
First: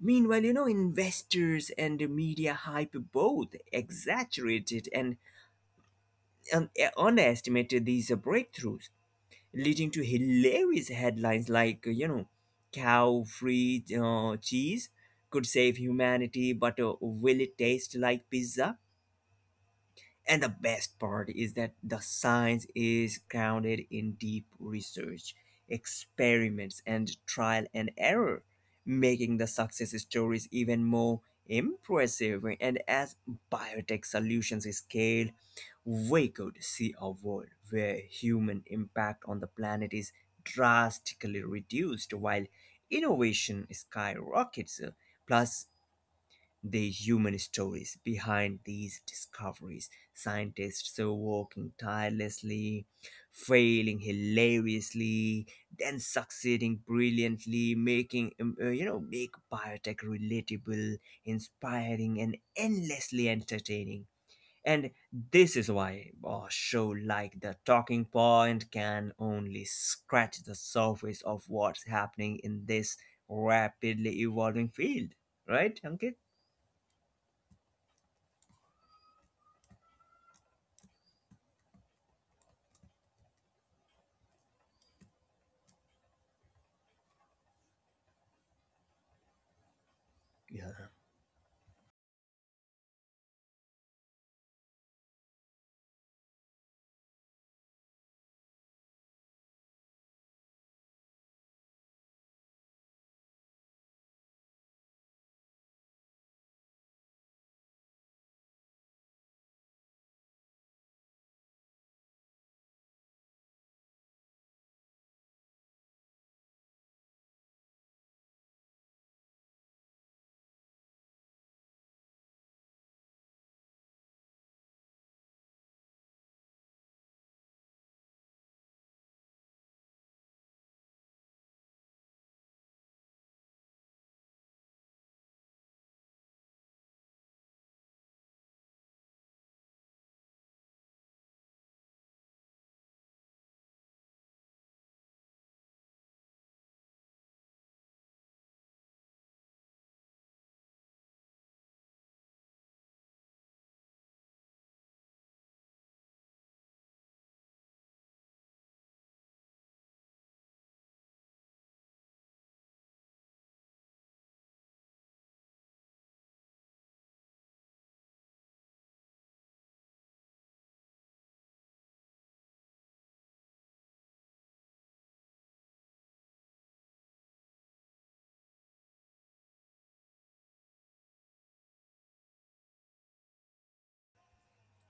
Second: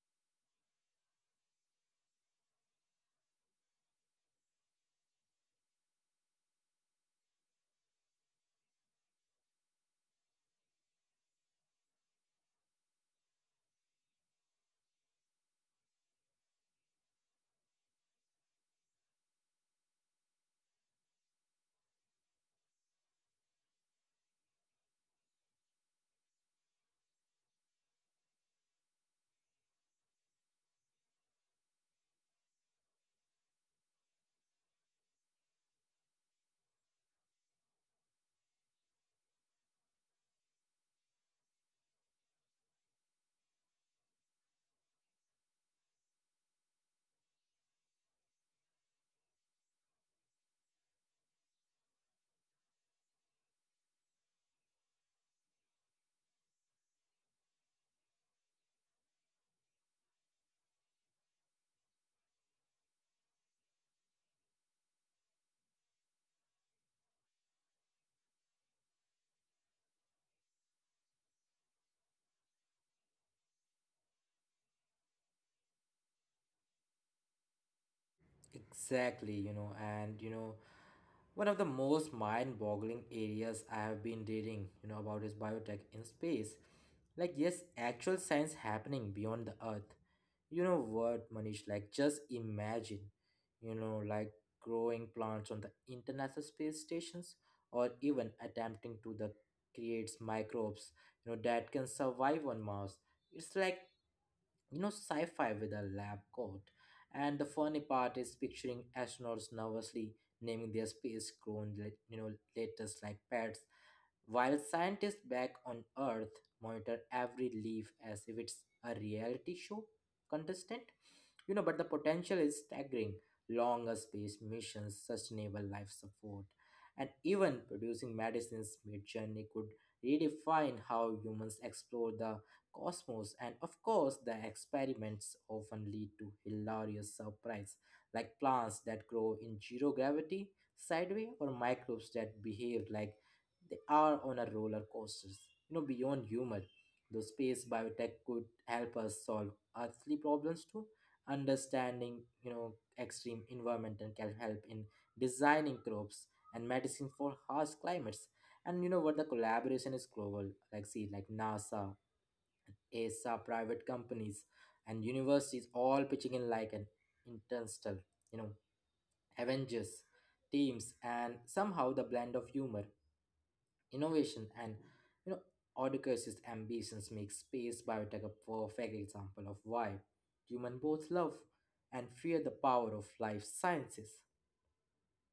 S2: Meanwhile, you know, investors and the media hype both exaggerated and um, underestimated these breakthroughs, leading to hilarious headlines like, you know, cow free cheese could save humanity, but will it taste like pizza? And the best part is that the science is grounded in deep research, experiments, and trial and error, making the success stories even more impressive. And as biotech solutions scale, we could see a world where human impact on the planet is drastically reduced while innovation skyrockets. Plus, the human stories behind these discoveries, scientists so working tirelessly, failing hilariously, then succeeding brilliantly, making you know make biotech relatable, inspiring, and endlessly entertaining. And this is why a show like The Talking Point can only scratch the surface of what's happening in this rapidly evolving field. Right, Ankit?
S1: Exactly, and one of the most mind-boggling areas I have been reading, about is biotech in space. Like, yes, actual science happening beyond the Earth. You know what, Manish? Like, just imagine, like growing plants on the International Space Stations, or even attempting to the creates microbes, that can survive on Mars. It's like, sci-fi with a lab coat. And the funny part is picturing astronauts nervously naming their space grown, you know latest, like pets, while scientists back on Earth monitor every leaf as if it's a reality show contestant, but the potential is staggering. Longer space missions, sustainable life support, and even producing medicines mid-journey could redefine how humans explore the cosmos. And of course, the experiments often lead to hilarious surprise, like plants that grow in zero gravity sideways, or microbes that behave like they are on a roller coaster. Beyond humor, the space biotech could help us solve earthly problems too. Understanding, extreme environment can help in designing crops and medicine for harsh climates. And you know what? The collaboration is global. Like see, like NASA, ESA, private companies, and universities all pitching in like an interstellar, you know, Avengers teams, and somehow the blend of humor, innovation, and you know Oedipus's ambitions make space biotech a perfect example of why human both love and fear the power of life sciences.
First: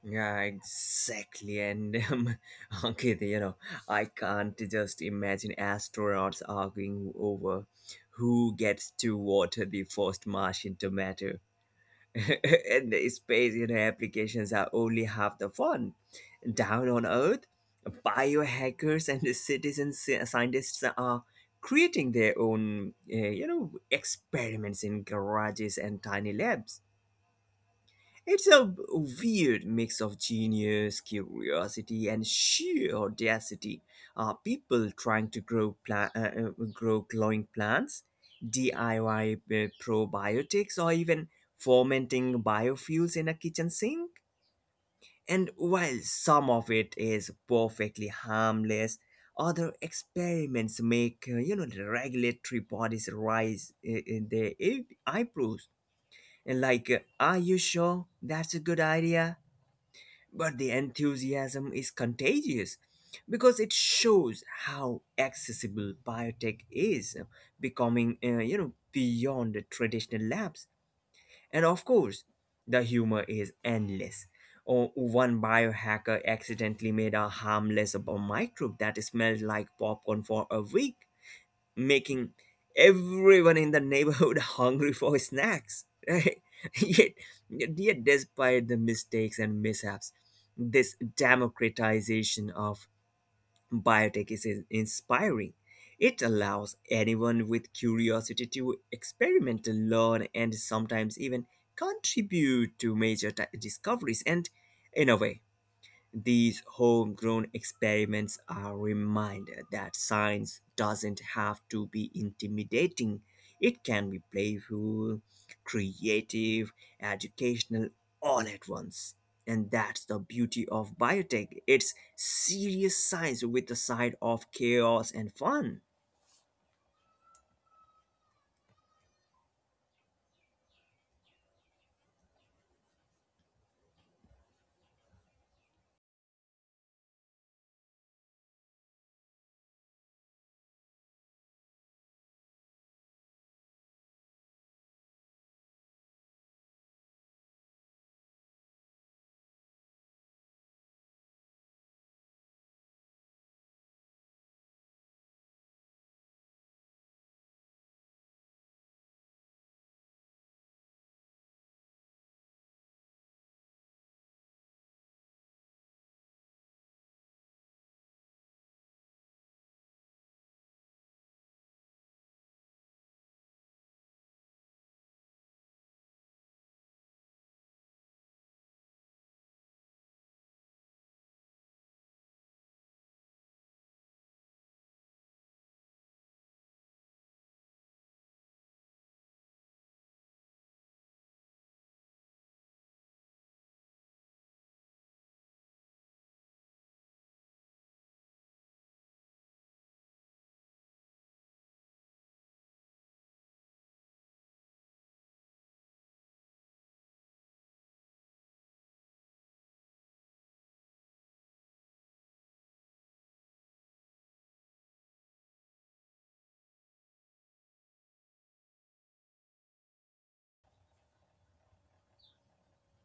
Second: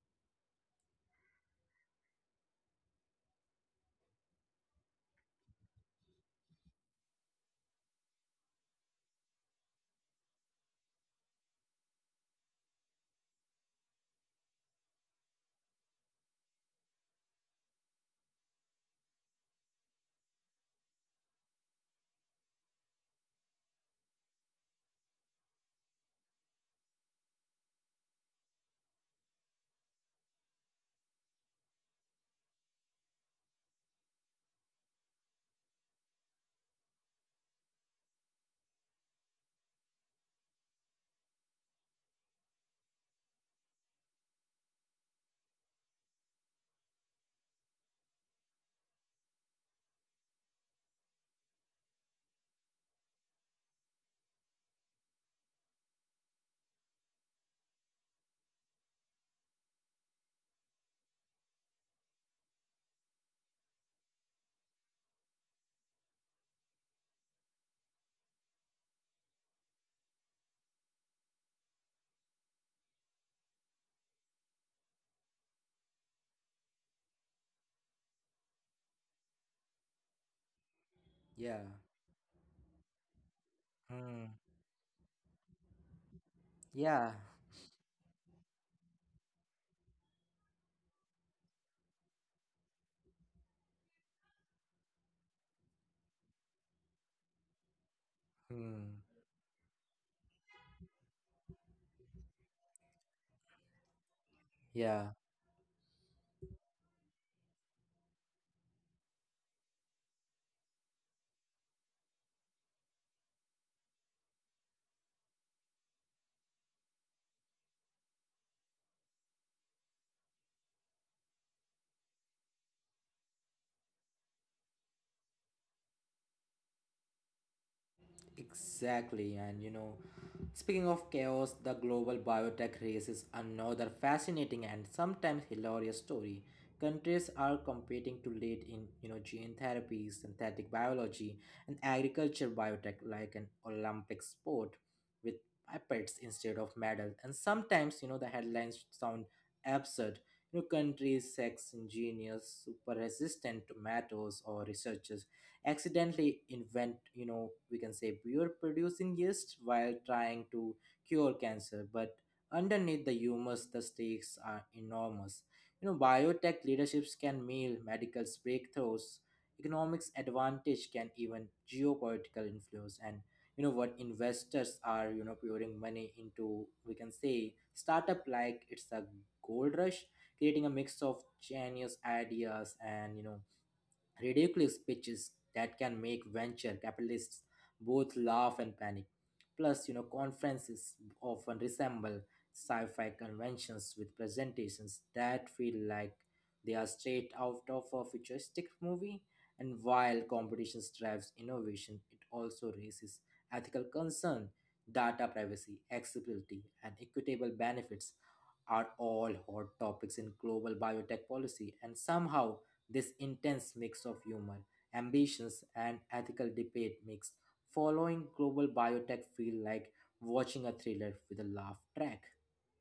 S2: Yeah, exactly. And okay, you know, I can't just imagine astronauts arguing over who gets to water the first Martian tomato. And the space, you know, applications are only half the fun. Down on Earth, biohackers and the scientists are creating their own, you know, experiments in garages and tiny labs. It's a weird mix of genius, curiosity, and sheer audacity. People trying to grow glowing plants, DIY probiotics, or even fermenting biofuels in a kitchen sink. And while some of it is perfectly harmless, other experiments make you know the regulatory bodies rise in their eyebrows. And like, are you sure that's a good idea? But the enthusiasm is contagious because it shows how accessible biotech is, becoming, you know, beyond the traditional labs. And of course, the humor is endless. Oh, one biohacker accidentally made a harmless microbe that smelled like popcorn for a week,
S1: Yeah.
S2: making everyone in the neighborhood
S1: Hmm.
S2: hungry for snacks, right? Yet,
S1: Yeah.
S2: yet, despite the mistakes and mishaps, this democratization of biotech is inspiring. It allows anyone with curiosity to
S1: Hmm.
S2: experiment, learn, and sometimes even contribute to major discoveries. And in a
S1: Yeah.
S2: way, these homegrown experiments are a reminder that science doesn't have to be intimidating. It can be playful, creative, educational, all at once. And that's the beauty of biotech. It's serious science with a side of chaos and fun.
S1: Exactly. And speaking of chaos, the global biotech race is another fascinating and sometimes hilarious story. Countries are competing to lead in, gene therapy, synthetic biology, and agriculture biotech like an Olympic sport with pipettes instead of medals. And sometimes, the headlines sound absurd. Countries, sex, ingenious, super resistant tomatoes, or researchers accidentally invent, we can say, beer producing yeast while trying to cure cancer. But underneath the humus, the stakes are enormous. Biotech leaderships can mean medical breakthroughs, economics advantage, can even geopolitical influence. And you know what, investors are pouring money into, we can say, startup like it's a gold rush, creating a mix of genius ideas and ridiculous pitches that can make venture capitalists both laugh and panic. Plus, conferences often resemble sci-fi conventions with presentations that feel like they are straight out of a futuristic movie. And while competition drives innovation, it also raises ethical concern. Data privacy, accessibility, and equitable benefits are all hot topics in global biotech policy, and somehow this intense mix of humor, ambitions, and ethical debate makes following global biotech feel like watching a thriller with a laugh track.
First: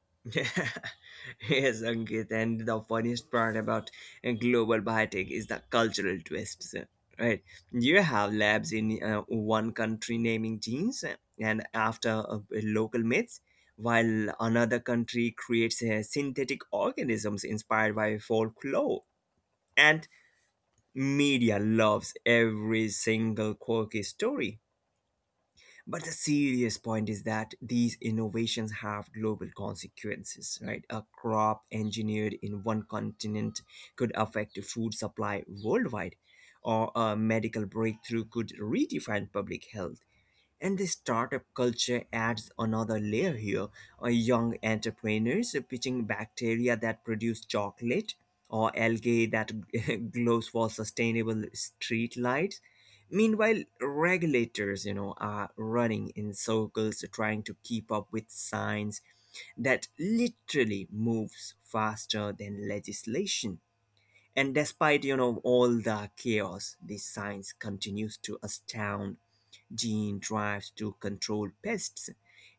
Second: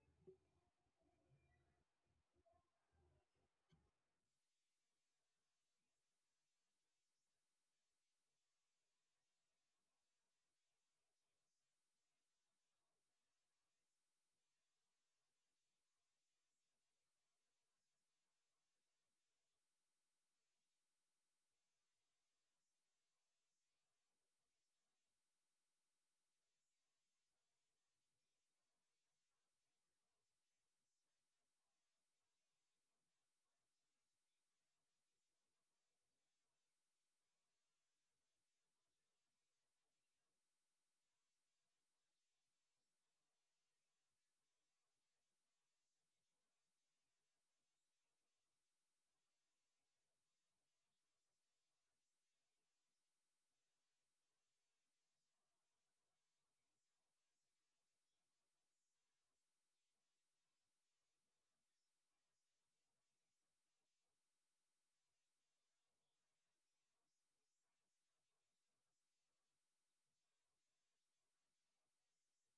S2: Yes, Ankit, and the funniest part about global biotech is the cultural twists. Right, you have labs in one country naming genes, and after local myths, while another country creates synthetic organisms inspired by folklore. And media loves every single quirky story. But the serious point is that these innovations have global consequences, right? A crop engineered in one continent could affect the food supply worldwide, or a medical breakthrough could redefine public health. And the startup culture adds another layer here. Young entrepreneurs pitching bacteria that produce chocolate or algae that glows for sustainable street lights. Meanwhile, regulators, you know, are running in circles trying to keep up with science that literally moves faster than legislation. And despite, you know, all the chaos, the science continues to astound gene drives to control pests,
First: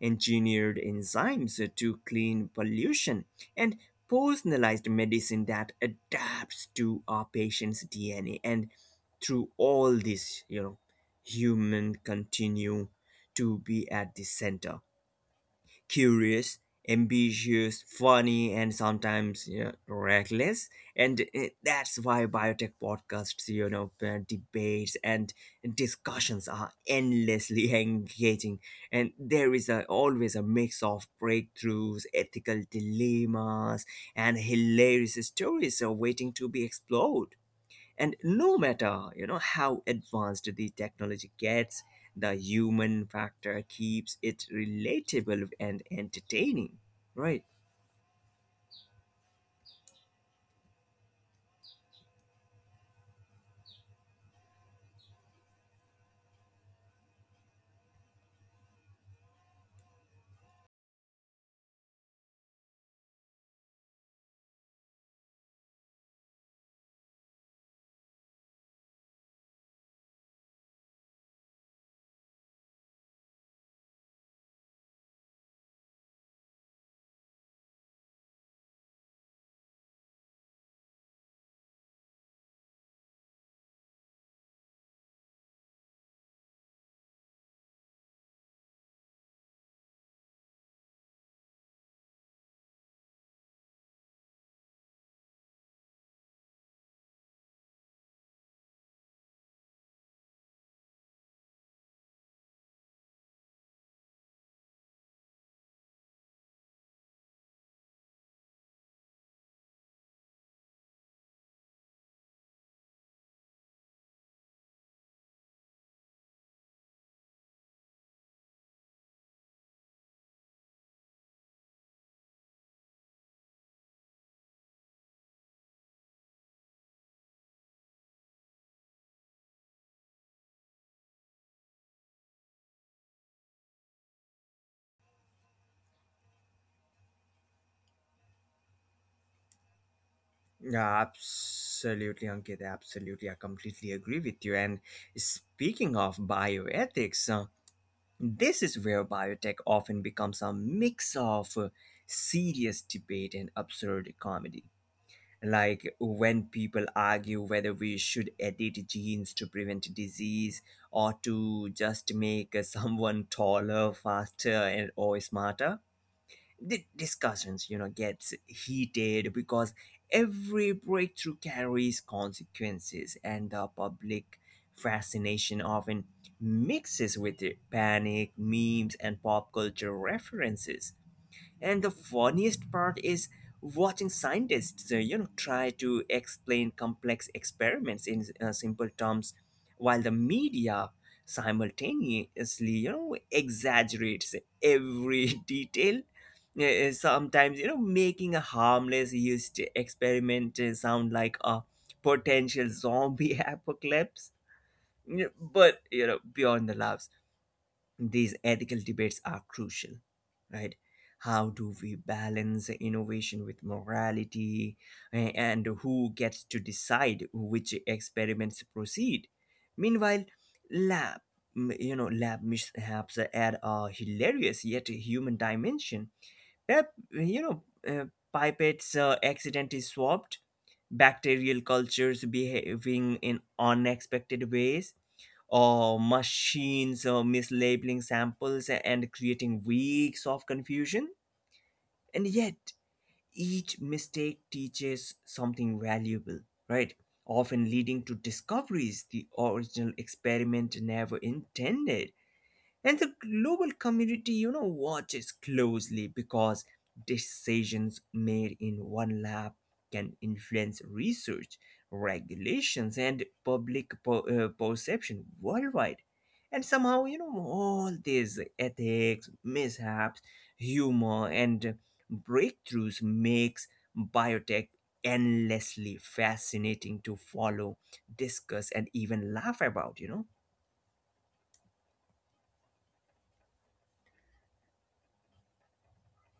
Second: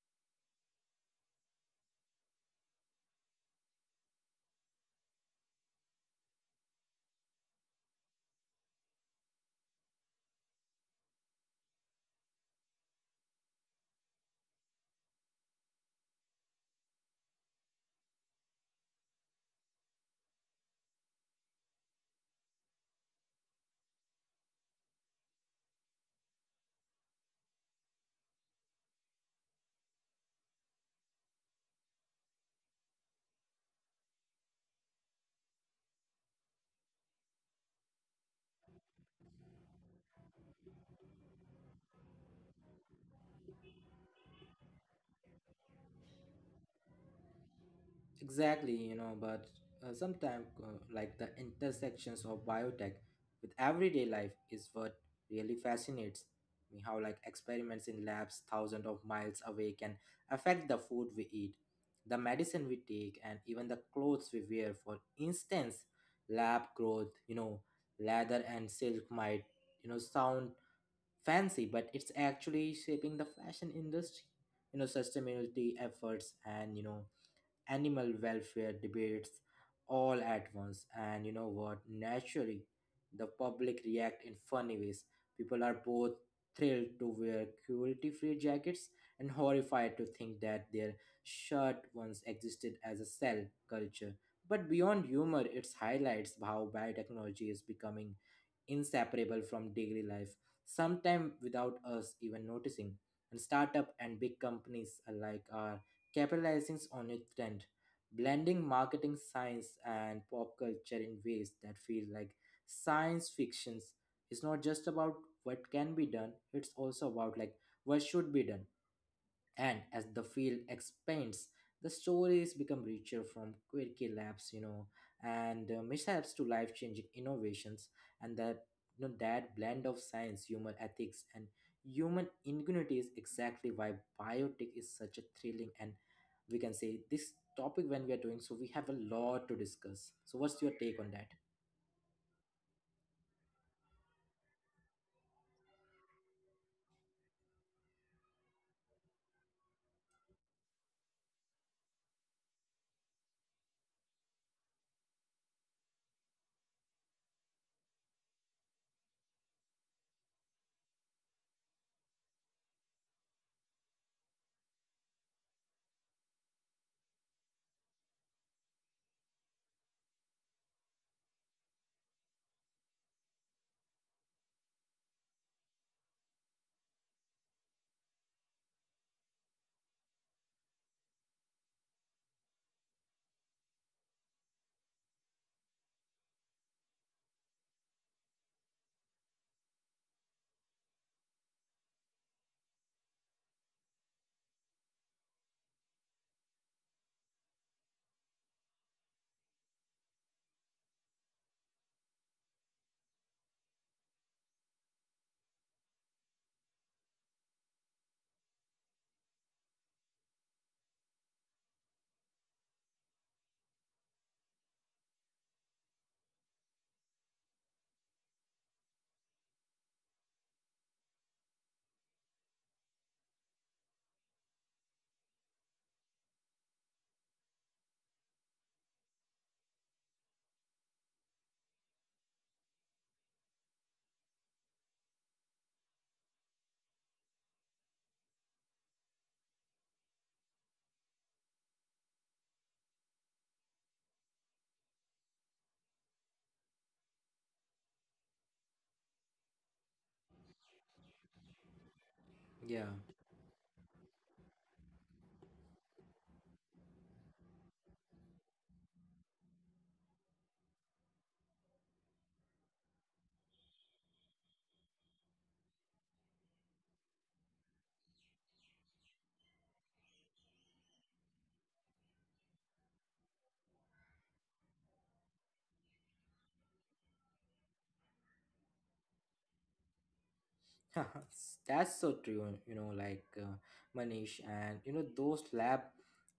S2: engineered enzymes to clean pollution, and personalized medicine that adapts to our patient's DNA. And through all this, you know, human continue to be at the center curious, ambitious, funny, and sometimes you know, reckless. And that's why biotech podcasts, you know, debates and discussions are endlessly engaging. And there is a, always a mix of breakthroughs, ethical dilemmas, and hilarious stories are waiting to be explored. And no matter, you know, how advanced the technology gets, the human factor keeps it relatable and entertaining, right?
S1: Exactly, but sometimes like the intersections of biotech with everyday life is what really fascinates me. How like experiments in labs thousands of miles away can affect the food we eat, the medicine we take, and even the clothes we wear. For instance, lab growth, leather and silk might, sound fancy, but it's actually shaping the fashion industry. Sustainability efforts and animal welfare debates all at once. And you know what? Naturally, the public react in funny ways. People are both thrilled to wear cruelty free jackets and horrified to think that their shirt once existed as a cell culture. But beyond humor, it highlights how biotechnology is becoming inseparable from daily life, sometimes without us even noticing. And startup and big companies alike are capitalizing on a trend, blending marketing science and pop culture in ways that feel like science fictions. It's not just about what can be done, it's also about like what should be done. And as the field expands, the stories become richer from quirky labs, and mishaps to life-changing innovations. And that that blend of science, human ethics, and human ingenuity is exactly why biotech is such a thrilling. And we can say this topic when we are doing so, we have a lot to discuss. So what's your take on that?
S2: Yeah, absolutely, Ankit. Absolutely. I completely agree with you. And speaking of bioethics, this is where biotech often becomes a mix of serious debate and absurd comedy, like when people argue whether we should edit genes to prevent disease or to just make someone taller, faster, and or smarter. The discussions you know gets heated because every breakthrough carries consequences and the public fascination often mixes with it, panic memes and pop culture references. And the funniest part is watching scientists, you know, try to explain complex experiments in simple terms, while the media simultaneously, you know, exaggerates every detail. Sometimes, you know, making a harmless used experiment sound like a potential zombie apocalypse. But you know, beyond the laughs these ethical debates are crucial, right? How do we balance innovation with morality? And who gets to decide which experiments proceed? Meanwhile, lab you know lab mishaps add a hilarious yet human dimension. You know pipettes accidentally swapped, bacterial cultures behaving in unexpected ways, or machines or mislabeling samples and creating weeks of confusion. And yet, each mistake teaches something valuable, right? Often leading to discoveries the original experiment never intended.
S1: Yeah.
S2: And the global community, you know, watches closely because decisions made in one lab can influence research, regulations, and perception worldwide. And somehow, you know, all these ethics, mishaps, humor, and breakthroughs makes biotech endlessly fascinating to follow, discuss, and even laugh about, you know.
S1: That's so true, like Manish, and those lab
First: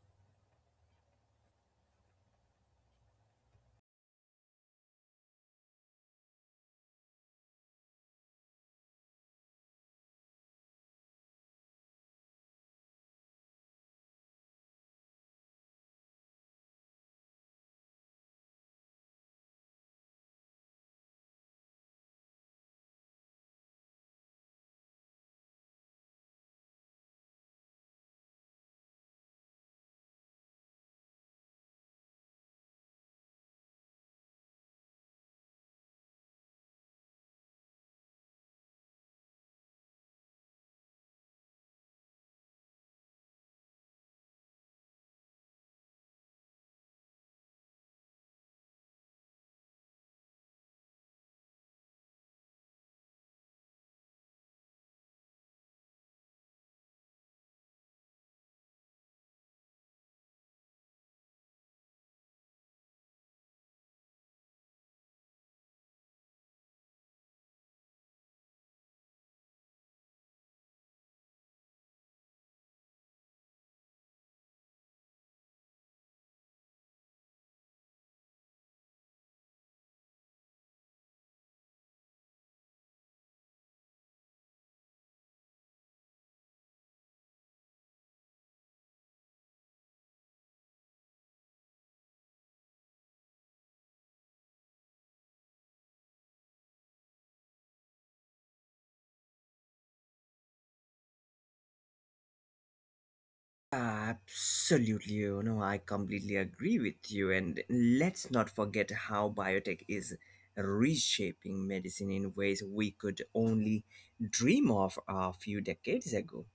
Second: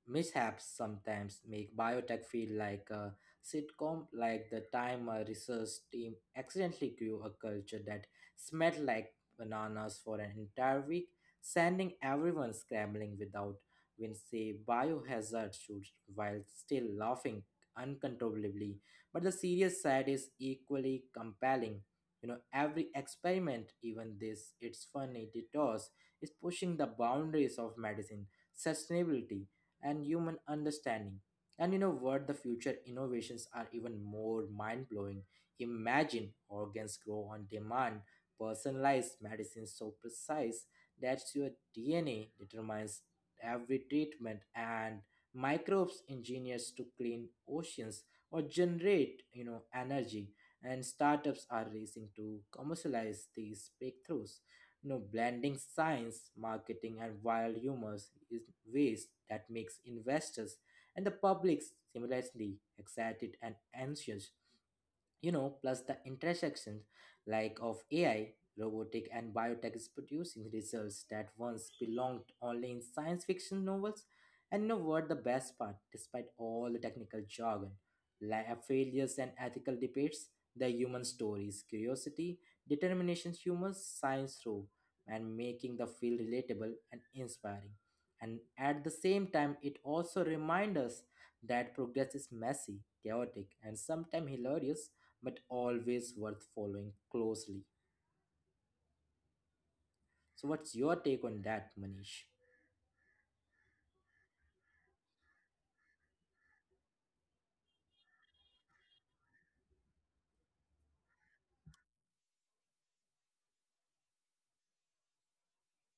S1: mishaps sometimes make biotech feel like a sitcom, like the time a research team accidentally grew a culture that smelled like bananas for an entire week, sending everyone scrambling without, when say, biohazard shoots while still laughing uncontrollably. But the serious side is equally compelling. Every experiment, even this it's funny detours, is pushing the boundaries of medicine, sustainability, and human understanding. And you know what, the future innovations are even more mind-blowing. Imagine organs grow on demand, personalized medicine so precise that your DNA determines every treatment, and microbes engineers to clean oceans or generate, energy. And startups are racing to commercialize these breakthroughs. Blending science, marketing, and wild humors is ways that makes investors and the public simultaneously excited and anxious. Plus, the intersection like of AI, robotic, and biotech is producing results that once belonged only in science fiction novels. And you know what, the best part, despite all the technical jargon, failures, and ethical debates, the human stories, curiosity, determination, humor science through, and making the field relatable and inspiring. And at the same time, it also reminds us that progress is messy, chaotic, and sometimes hilarious, but always worth following closely. So, what's your take on that, Manish?
S2: Absolutely, you know, I completely agree with you. And let's not forget how biotech is reshaping medicine in ways we could only dream of a few decades ago.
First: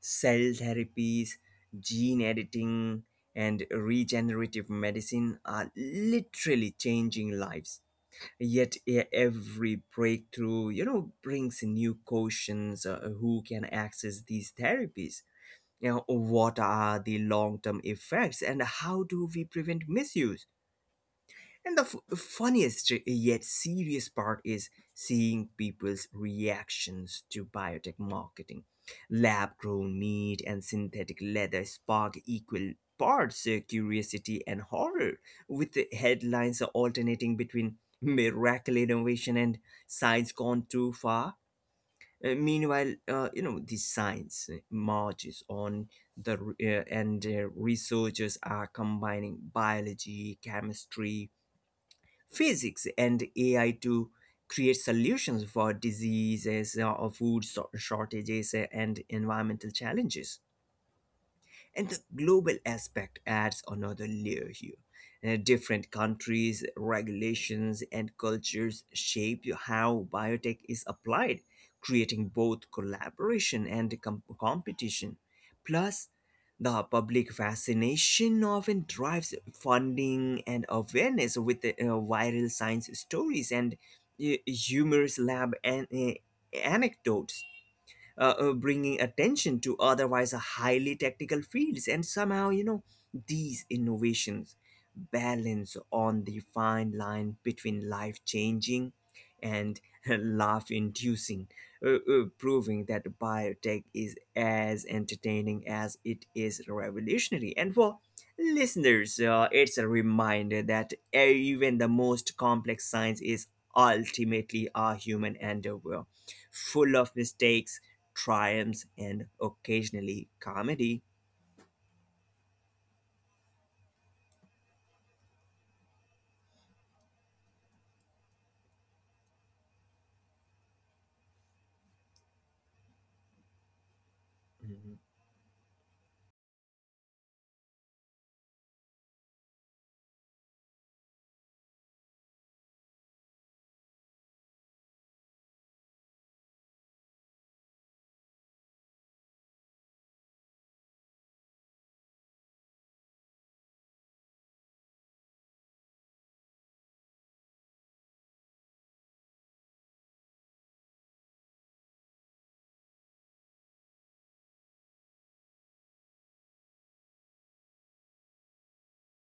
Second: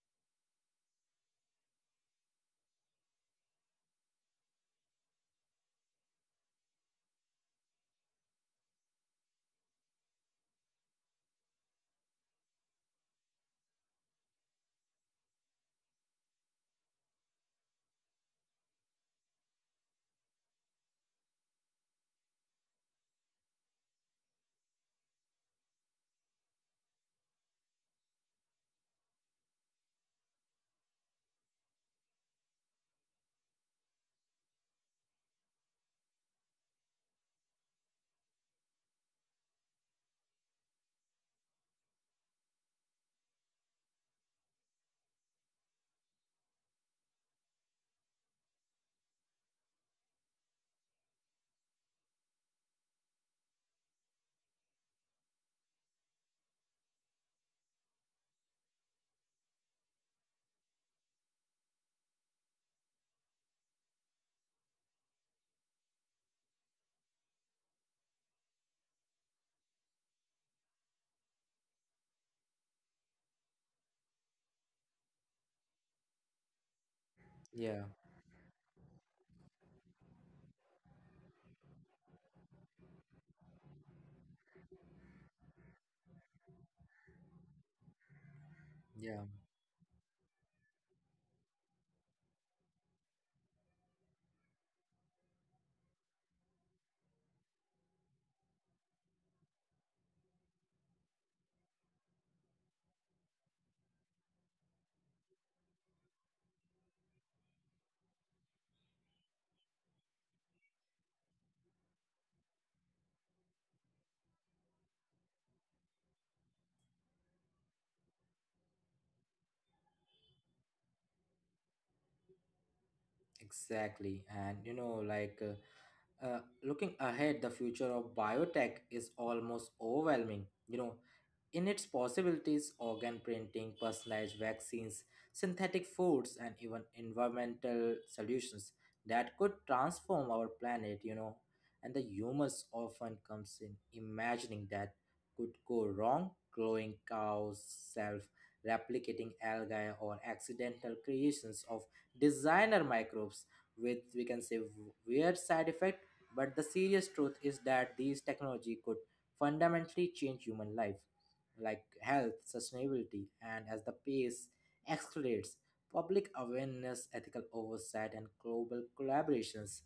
S2: Cell therapies, gene editing, and regenerative medicine are literally changing lives. Yet every breakthrough, you know, brings new questions. Who can access these therapies, you know, what are the long-term effects, and how do we prevent misuse? And the funniest yet serious part is seeing people's reactions to biotech marketing. Lab grown meat and synthetic leather spark equal parts curiosity and horror, with the headlines alternating between miracle innovation and science gone too far. Meanwhile, you know, the science marches on. The r- and Researchers are combining biology, chemistry, physics, and AI to create solutions for diseases, or shortages, and environmental challenges. And the global aspect adds another layer here. Different countries, regulations, and cultures shape how biotech is applied, creating both collaboration and competition. Plus, the public
S1: Yeah,
S2: fascination often drives funding and awareness with the, viral science stories and humorous lab anecdotes
S1: yeah,
S2: bringing attention to otherwise highly technical fields. And somehow, you know, these innovations balance on the fine line between life changing and laugh inducing, proving that biotech is as entertaining as it is revolutionary. And for listeners, it's a reminder that even the most complex science is ultimately a human endeavor, full of mistakes, triumphs, and occasionally comedy.
S1: exactly. And like looking ahead, the future of biotech is almost overwhelming. In its possibilities, organ printing, personalized vaccines,
S2: Mhm.
S1: synthetic foods, and even environmental solutions that could transform our planet. And the humors often comes in imagining that could go wrong: glowing cows, self replicating algae, or accidental creations of designer microbes with, we can say, weird side effect. But the serious truth is that these technology could fundamentally change human life like health, sustainability, and as the pace accelerates, public awareness, ethical oversight, and global collaborations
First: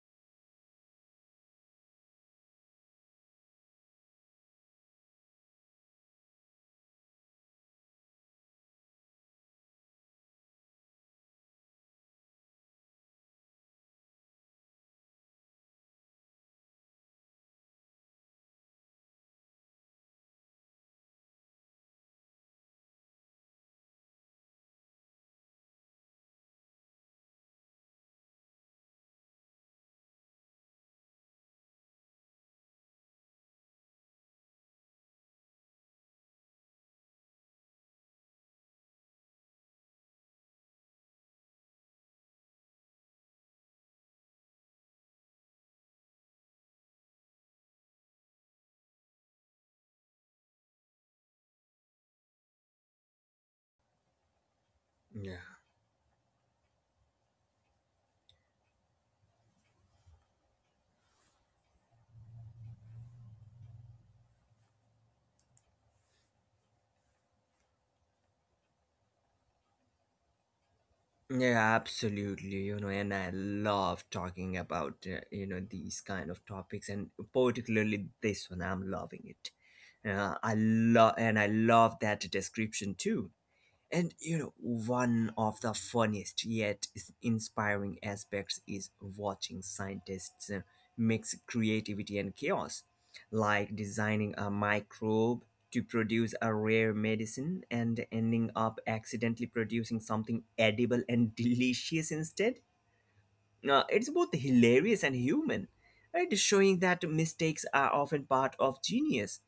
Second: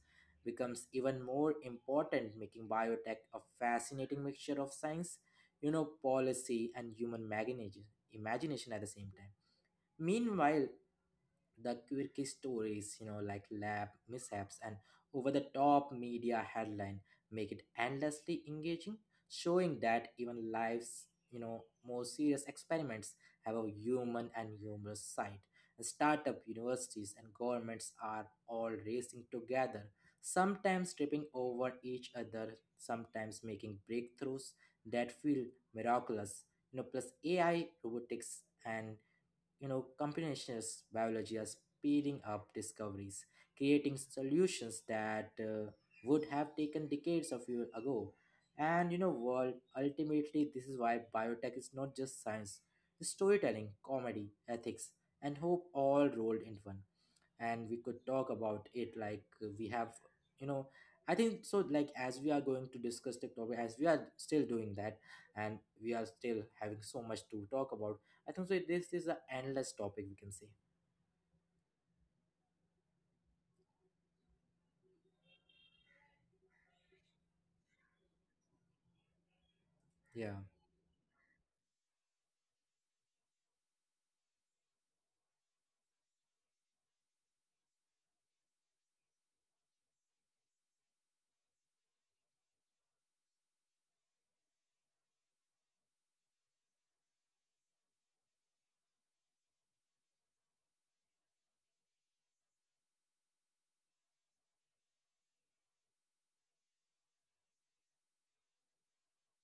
S1: becomes even more important, making biotech a fascinating mixture of science, policy, and human imagination at the same time. Meanwhile, the quirky stories, like lab mishaps and over the top media headline make it endlessly engaging, showing that even life's more serious experiments have a human and humorous side. Startup universities and governments are all racing together, sometimes tripping over each other, sometimes making breakthroughs that feel miraculous. You know, plus AI, robotics, and you know computational biology are speeding up discoveries, creating solutions that would have taken decades of years ago. And you know world ultimately this is why biotech is not just science, it's storytelling, comedy, ethics, and
S2: Yeah.
S1: hope all rolled into one. And we could talk about it like we have, you know, I think so, like as we are going to discuss the topic, as we are still doing that and we are still having so much to talk about. I think so this is an endless topic, we can say.
S2: Yeah, absolutely. And I love talking about, these kind of topics and particularly this one. I'm loving it.
S1: Yeah,
S2: I love, and I love that description too. And one of the funniest yet inspiring aspects is watching scientists mix creativity and chaos, like designing a microbe to produce a rare medicine and ending up accidentally producing something edible and delicious instead. It's both hilarious and human, right? Showing that mistakes are often part of genius,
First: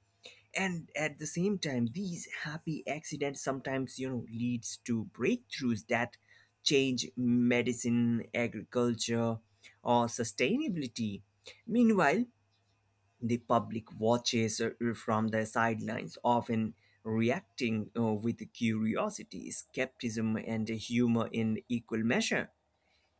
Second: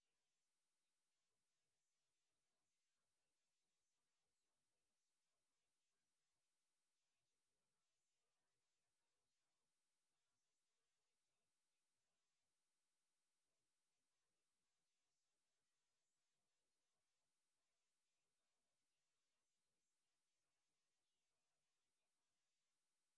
S2: and at the same time these happy accidents sometimes leads to breakthroughs that change medicine, agriculture, or sustainability. Meanwhile, the public watches from the sidelines, often reacting with curiosity, skepticism, and humor in equal measure.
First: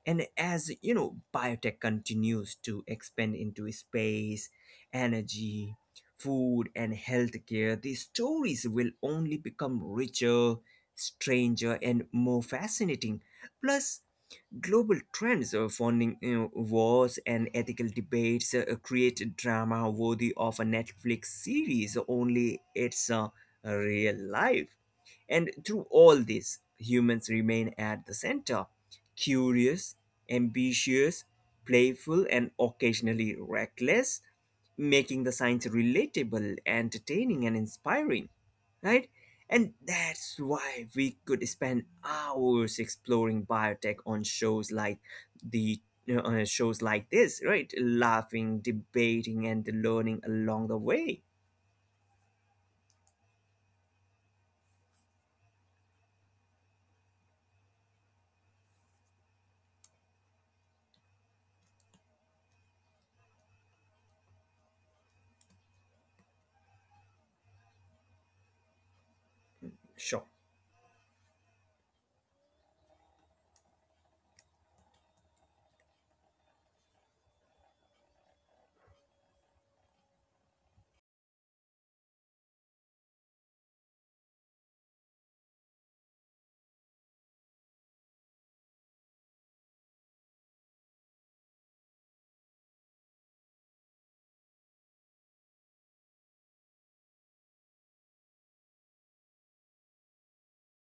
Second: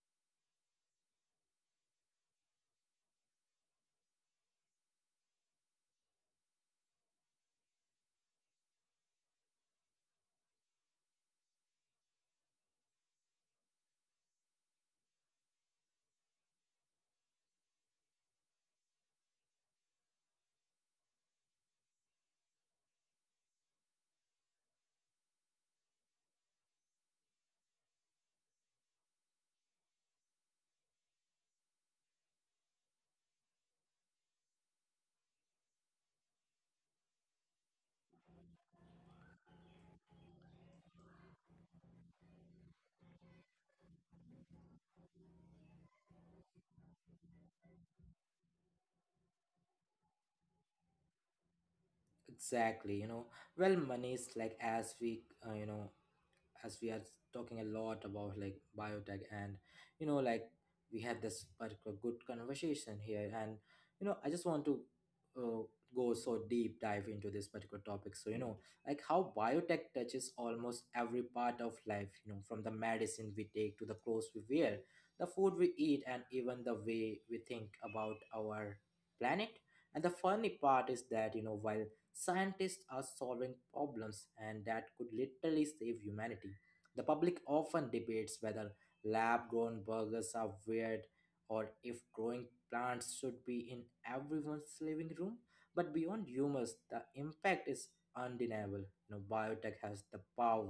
S2: And as you know, biotech continues to expand into space, energy, food, and healthcare. These stories will only become richer, stranger, and more fascinating. Plus, global trends, funding, wars, and ethical debates create drama worthy of a Netflix series, only it's real life. And through all this, humans remain at the center: curious, ambitious, playful, and occasionally reckless, making the science relatable, entertaining, and inspiring, right? And that's why we could spend hours exploring biotech on shows like the shows like this, right? Laughing, debating, and learning along the way.
S1: exactly, you know. Well money is, like as we, you know, as we are talking a lot about like biotech and, you know, like we had this particular good conversation here. And you know I just want to uh, go so deep dive into this particular topic. So you know, like how biotech
S2: Sure.
S1: touches almost every part of life, you know, from the medicine we take to the clothes we wear, the food we eat, and even the way we think about our planet. And the funny part is that, you know, while scientists are solving problems, and that could literally save humanity. The public often debates whether lab grown burgers are weird, or if growing plants should be in everyone's living room. But beyond humors, the impact is undeniable. You know, biotech has the power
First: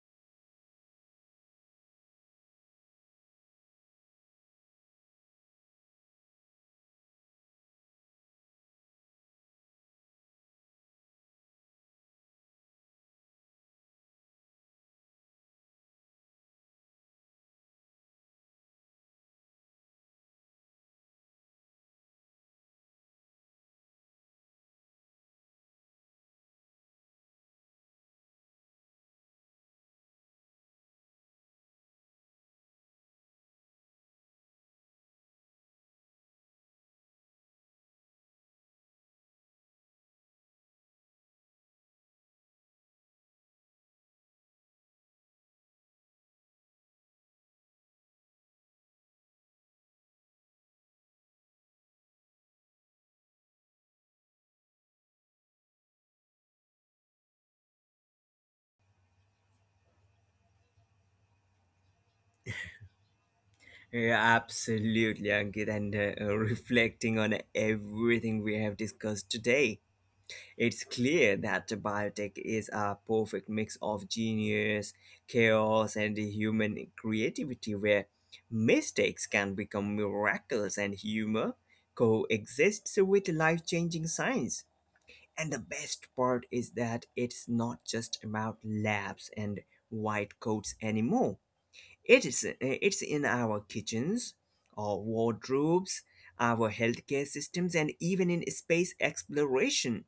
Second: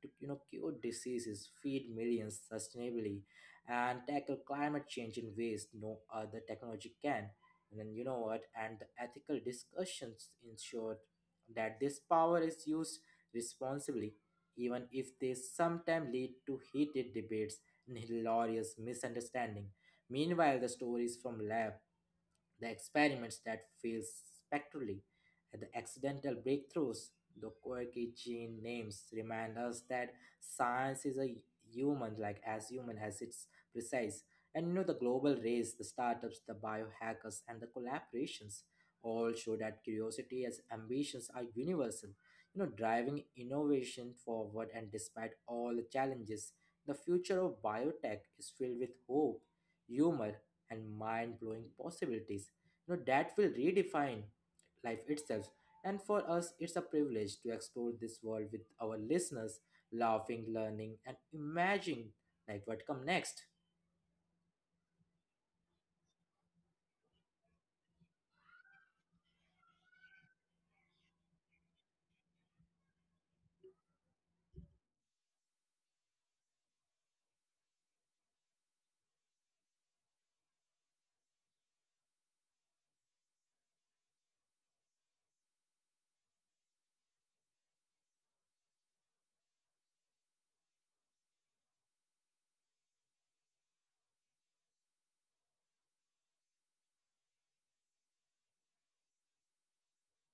S1: to, you know, cure diseases, feed millions sustainably, and tackle climate change in ways no other technology can. And then you know what? And the ethical discussions ensured that this power is used responsibly, even if they sometimes lead to heated debates and hilarious misunderstanding. Meanwhile, the stories from lab, the experiments that fail spectrally, and the accidental breakthroughs. The quirky gene names remind us that science is a human, like as human as it's precise. And you know, the global race, the startups, the biohackers, and the collaborations all show that curiosity as ambitions are universal, you know, driving innovation forward. And despite all the challenges, the future of biotech is filled with hope, humor, and mind-blowing possibilities, you know, that will redefine life itself. And for us it's a privilege to explore this world with our listeners, laughing, learning, and imagining like what come next.
S2: Yeah, absolutely, Ankit, and reflecting on everything we have discussed today. It's clear that biotech is a perfect mix of genius, chaos, and human creativity, where mistakes can become miracles and humor coexists with life changing science. And the best part is that it's not just about labs and white coats anymore. It is it's in our kitchens, our wardrobes, our healthcare systems, and even in space exploration.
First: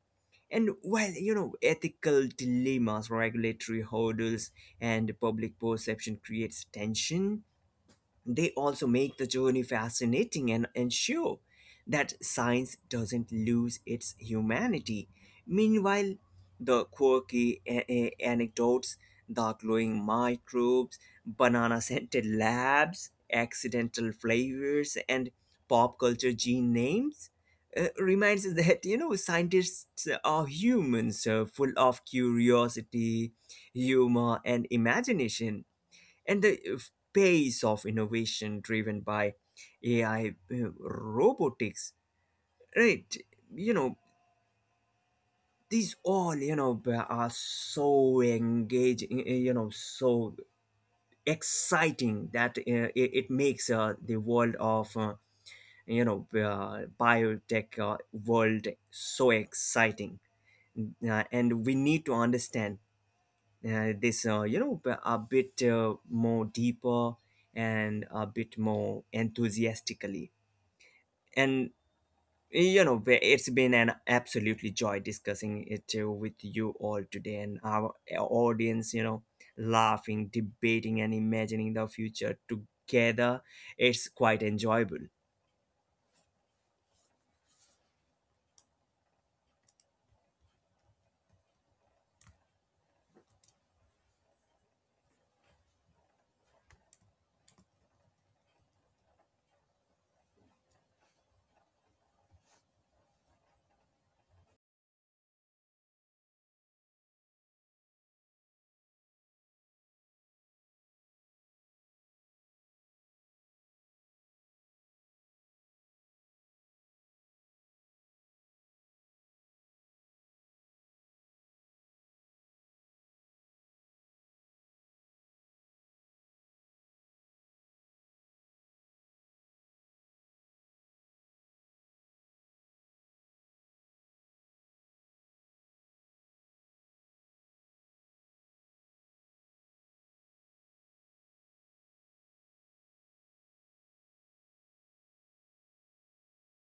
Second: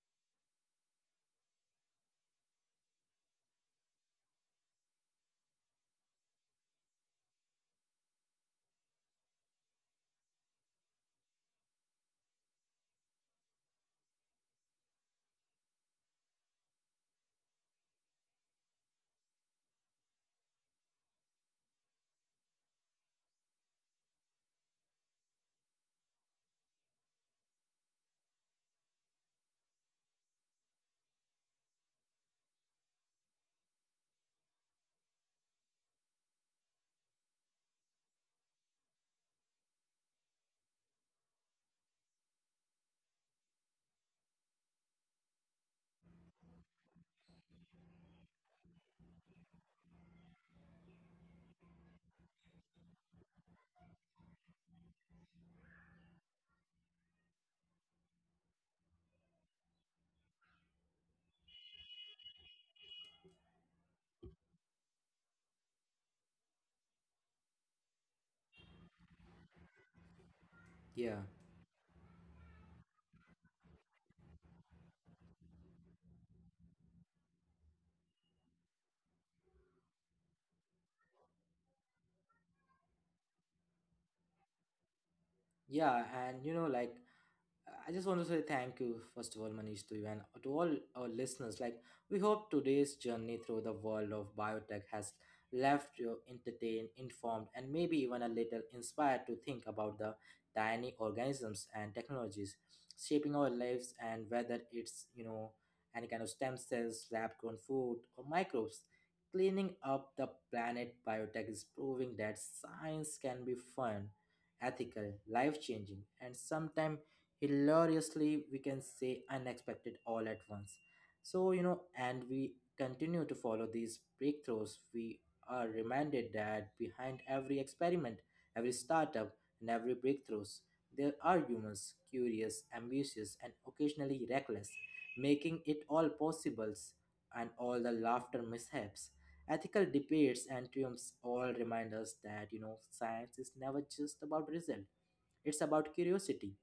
S2: And while you know, ethical dilemmas, regulatory hurdles, and public perception creates tension, they also make the journey fascinating and ensure that science doesn't lose its humanity. Meanwhile, the quirky anecdotes, the glowing microbes, banana scented labs, accidental flavors, and pop culture gene names reminds us that, you know, scientists are humans, full of curiosity, humor, and imagination. And the pace of innovation driven by AI, robotics, right? You know, these all, you know, are so engaging, so exciting that it makes the world of, biotech world so exciting. And we need to understand this, a bit more deeper, and a bit more enthusiastically.
S1: Yeah.
S2: And it's been an absolutely joy discussing it with you all today, and our audience, you know, laughing, debating, and imagining the future together. It's quite enjoyable.
S1: Yeah, and you know, like I just want to say thank you, first of all, Manish, to you and to all our listeners. Like, we hope today's journey through the world of biotech has left you entertained, informed, and maybe even a little inspired to think about the tiny organisms and technologies shaping our lives. And whether it's, you know, any kind of stem cells, lab grown food, or microbes. Cleaning up the planet, biotech is proving that science can be fun, ethical, life changing, and sometimes hilariously, we can say, unexpected all at once. So you know, and we continue to follow these breakthroughs, we are reminded that behind every experiment, every startup, and every breakthroughs, there are humans curious, ambitious, and occasionally reckless, making it all possibles. And all the laughter, mishaps, ethical debates, and triumphs all remind us that, you know, science is never just about result. It's about curiosity,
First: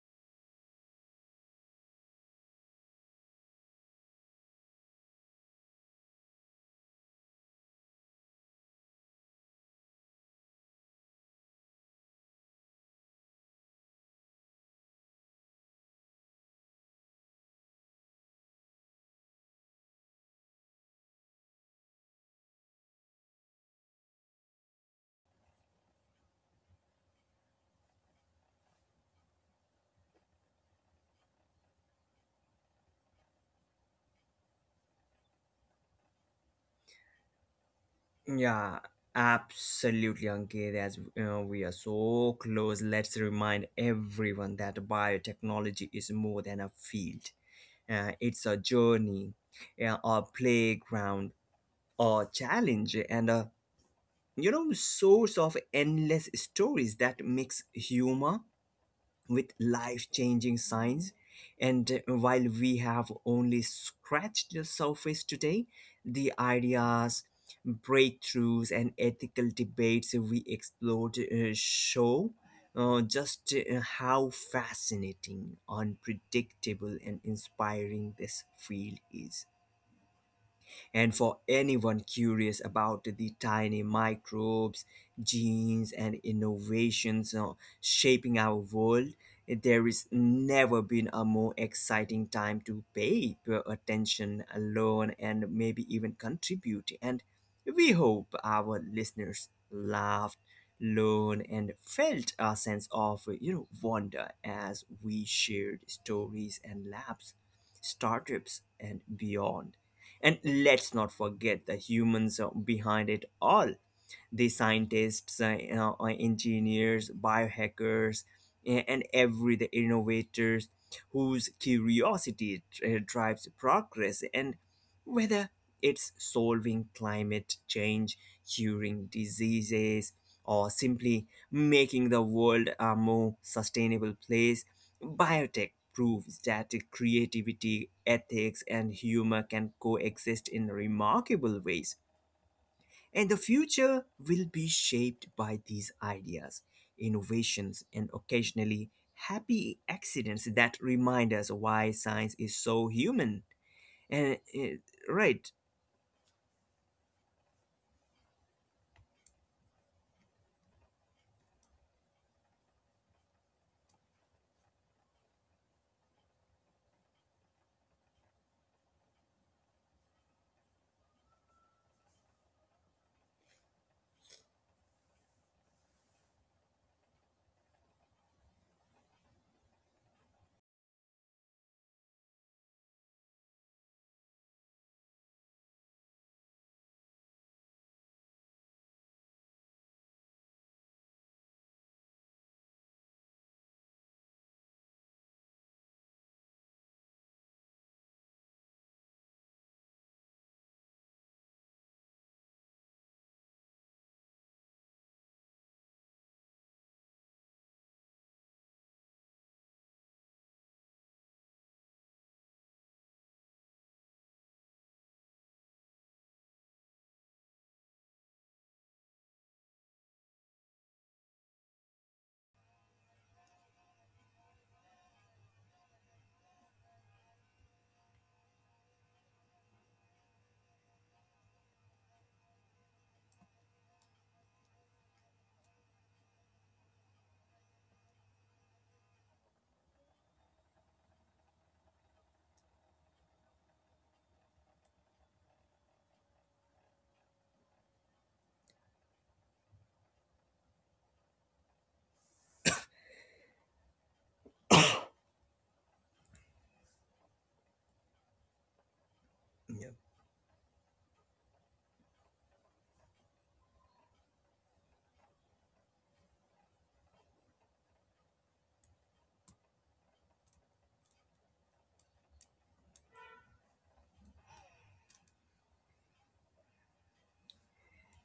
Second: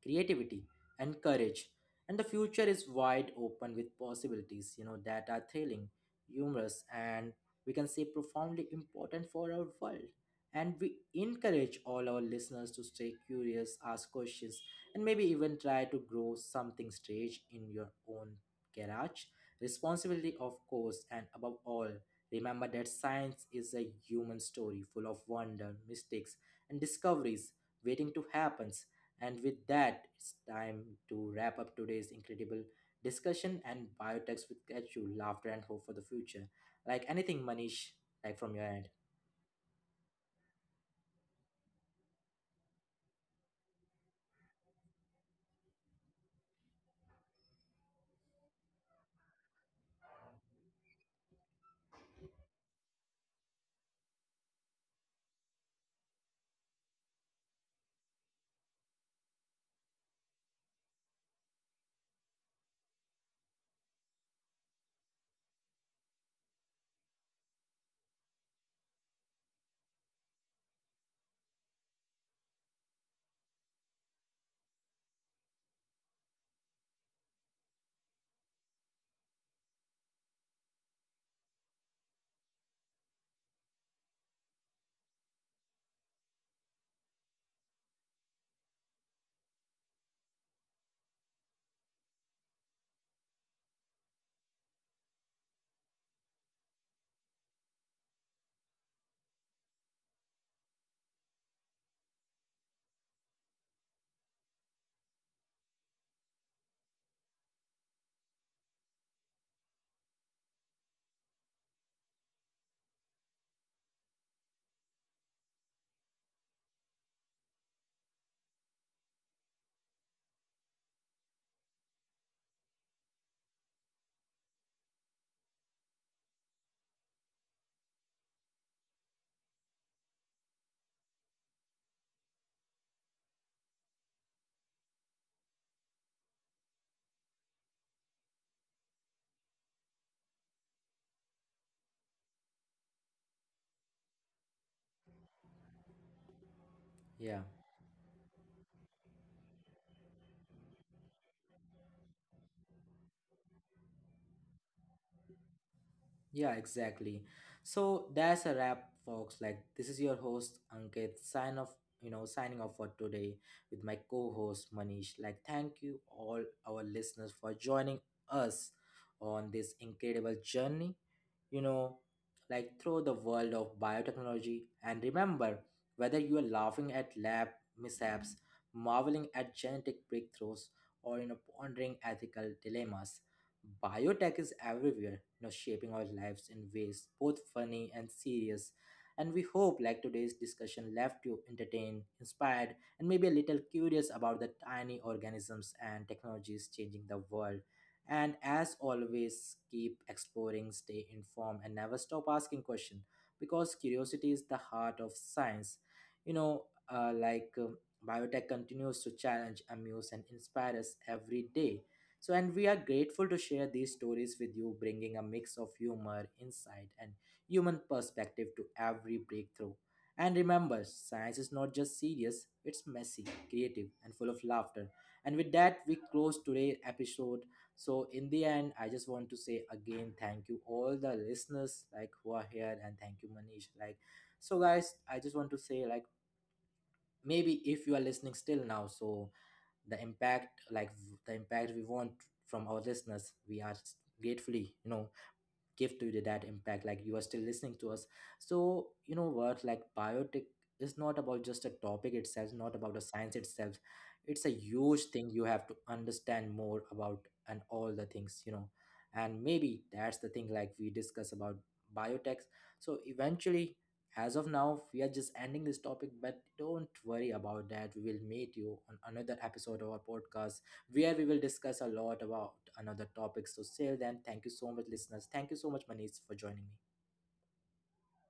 S1: creativity, and courage. And the future is wide open with possibilities, you know, that are thrilling, humorous, and we can say profoundly important for our world. And we encourage all our listeners to stay curious, ask questions, and maybe even try to grow something strange in your own garage. Responsibility, of course, and above all, remember that science is a human story full of wonder, mistakes, and discoveries waiting to happen. And with that, it's time to wrap up today's incredible discussion and biotechs with get you laughter and hope for the future. Like anything, Manish, like from your
S2: Yeah,
S1: end.
S2: absolutely, Ankit. As we are so close, let's remind everyone that biotechnology is more than a field. It's a journey, yeah, a playground, a challenge, and a, source of endless stories that mix humor with life changing signs. And while we have only scratched the surface today, the ideas, breakthroughs, and ethical debates we explored show just how fascinating, unpredictable, and inspiring this field is. And for anyone curious about the tiny microbes, genes, and innovations shaping our world, there is never been a more exciting time to pay your attention, learn, and maybe even contribute. And we hope our listeners laughed, learned, and felt a sense of, wonder as we shared stories and labs, startups, and beyond. And let's not forget the humans behind it all: the scientists, engineers, biohackers, and every the innovators whose curiosity drives progress. And whether it's solving climate change, curing diseases, or simply making the world a more sustainable place, biotech proves that creativity, ethics, and humor can coexist in remarkable ways. And the future will be shaped by these ideas,
S1: Yeah.
S2: innovations, and occasionally happy accidents that remind us why science is so human. And, eh, right.
S1: Yeah, exactly. So that's a wrap, folks. Like this is your host Ankit. Sign off, you know, signing off for today with my co-host Manish. Like, thank you all our listeners for joining us on this incredible journey. You know, like through the world of biotechnology. And remember, whether you are laughing at lab mishaps, marveling at genetic breakthroughs, or you know, pondering ethical dilemmas, biotech is everywhere, you know, shaping our lives in ways both funny and serious. And we hope like today's discussion left you entertained, inspired, and maybe a little curious about the tiny organisms and technologies changing the world. And as always, keep exploring, stay informed, and never stop asking questions, because curiosity is the heart of science. You know, uh, like um, Biotech continues to challenge, amuse, and inspire us every day. So, and we are grateful to share these stories with you, bringing a mix of humor, insight, and human perspective to every breakthrough. And remember, science is not just serious, it's messy, creative, and full of laughter. And with that, we close today's episode. So, in the end, I just want to say again, thank you all the listeners like who are here, and thank you, Manish. Like, so guys, I just want to say like maybe if you are listening still now, so the impact, like the impact we want from our listeners, we are gratefully, you know, give to the, that impact like you are still listening to us. So you know what, like biotic is not about just a topic itself, not about a science itself. It's a huge thing you have to understand more about, and all the things, you know. And maybe that's the thing like we discuss about biotech. So eventually, as of now we are just ending this topic, but don't worry about that, we will meet you on another episode of our podcast where we will discuss a lot about another topic. So, till then, thank you so much, listeners. Thank you so much, Manish, for joining me.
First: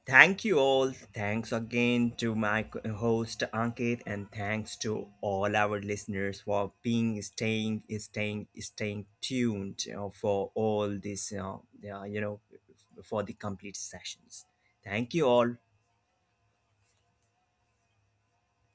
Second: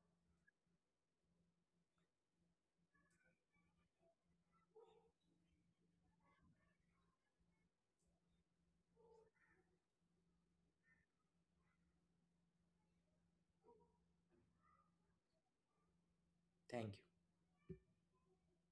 S2: Thank you all. Thanks again to my co- host Ankit, and thanks to all our listeners for being staying tuned, you know, for all this, yeah, for the complete sessions. Thank you all.
S1: Thank you.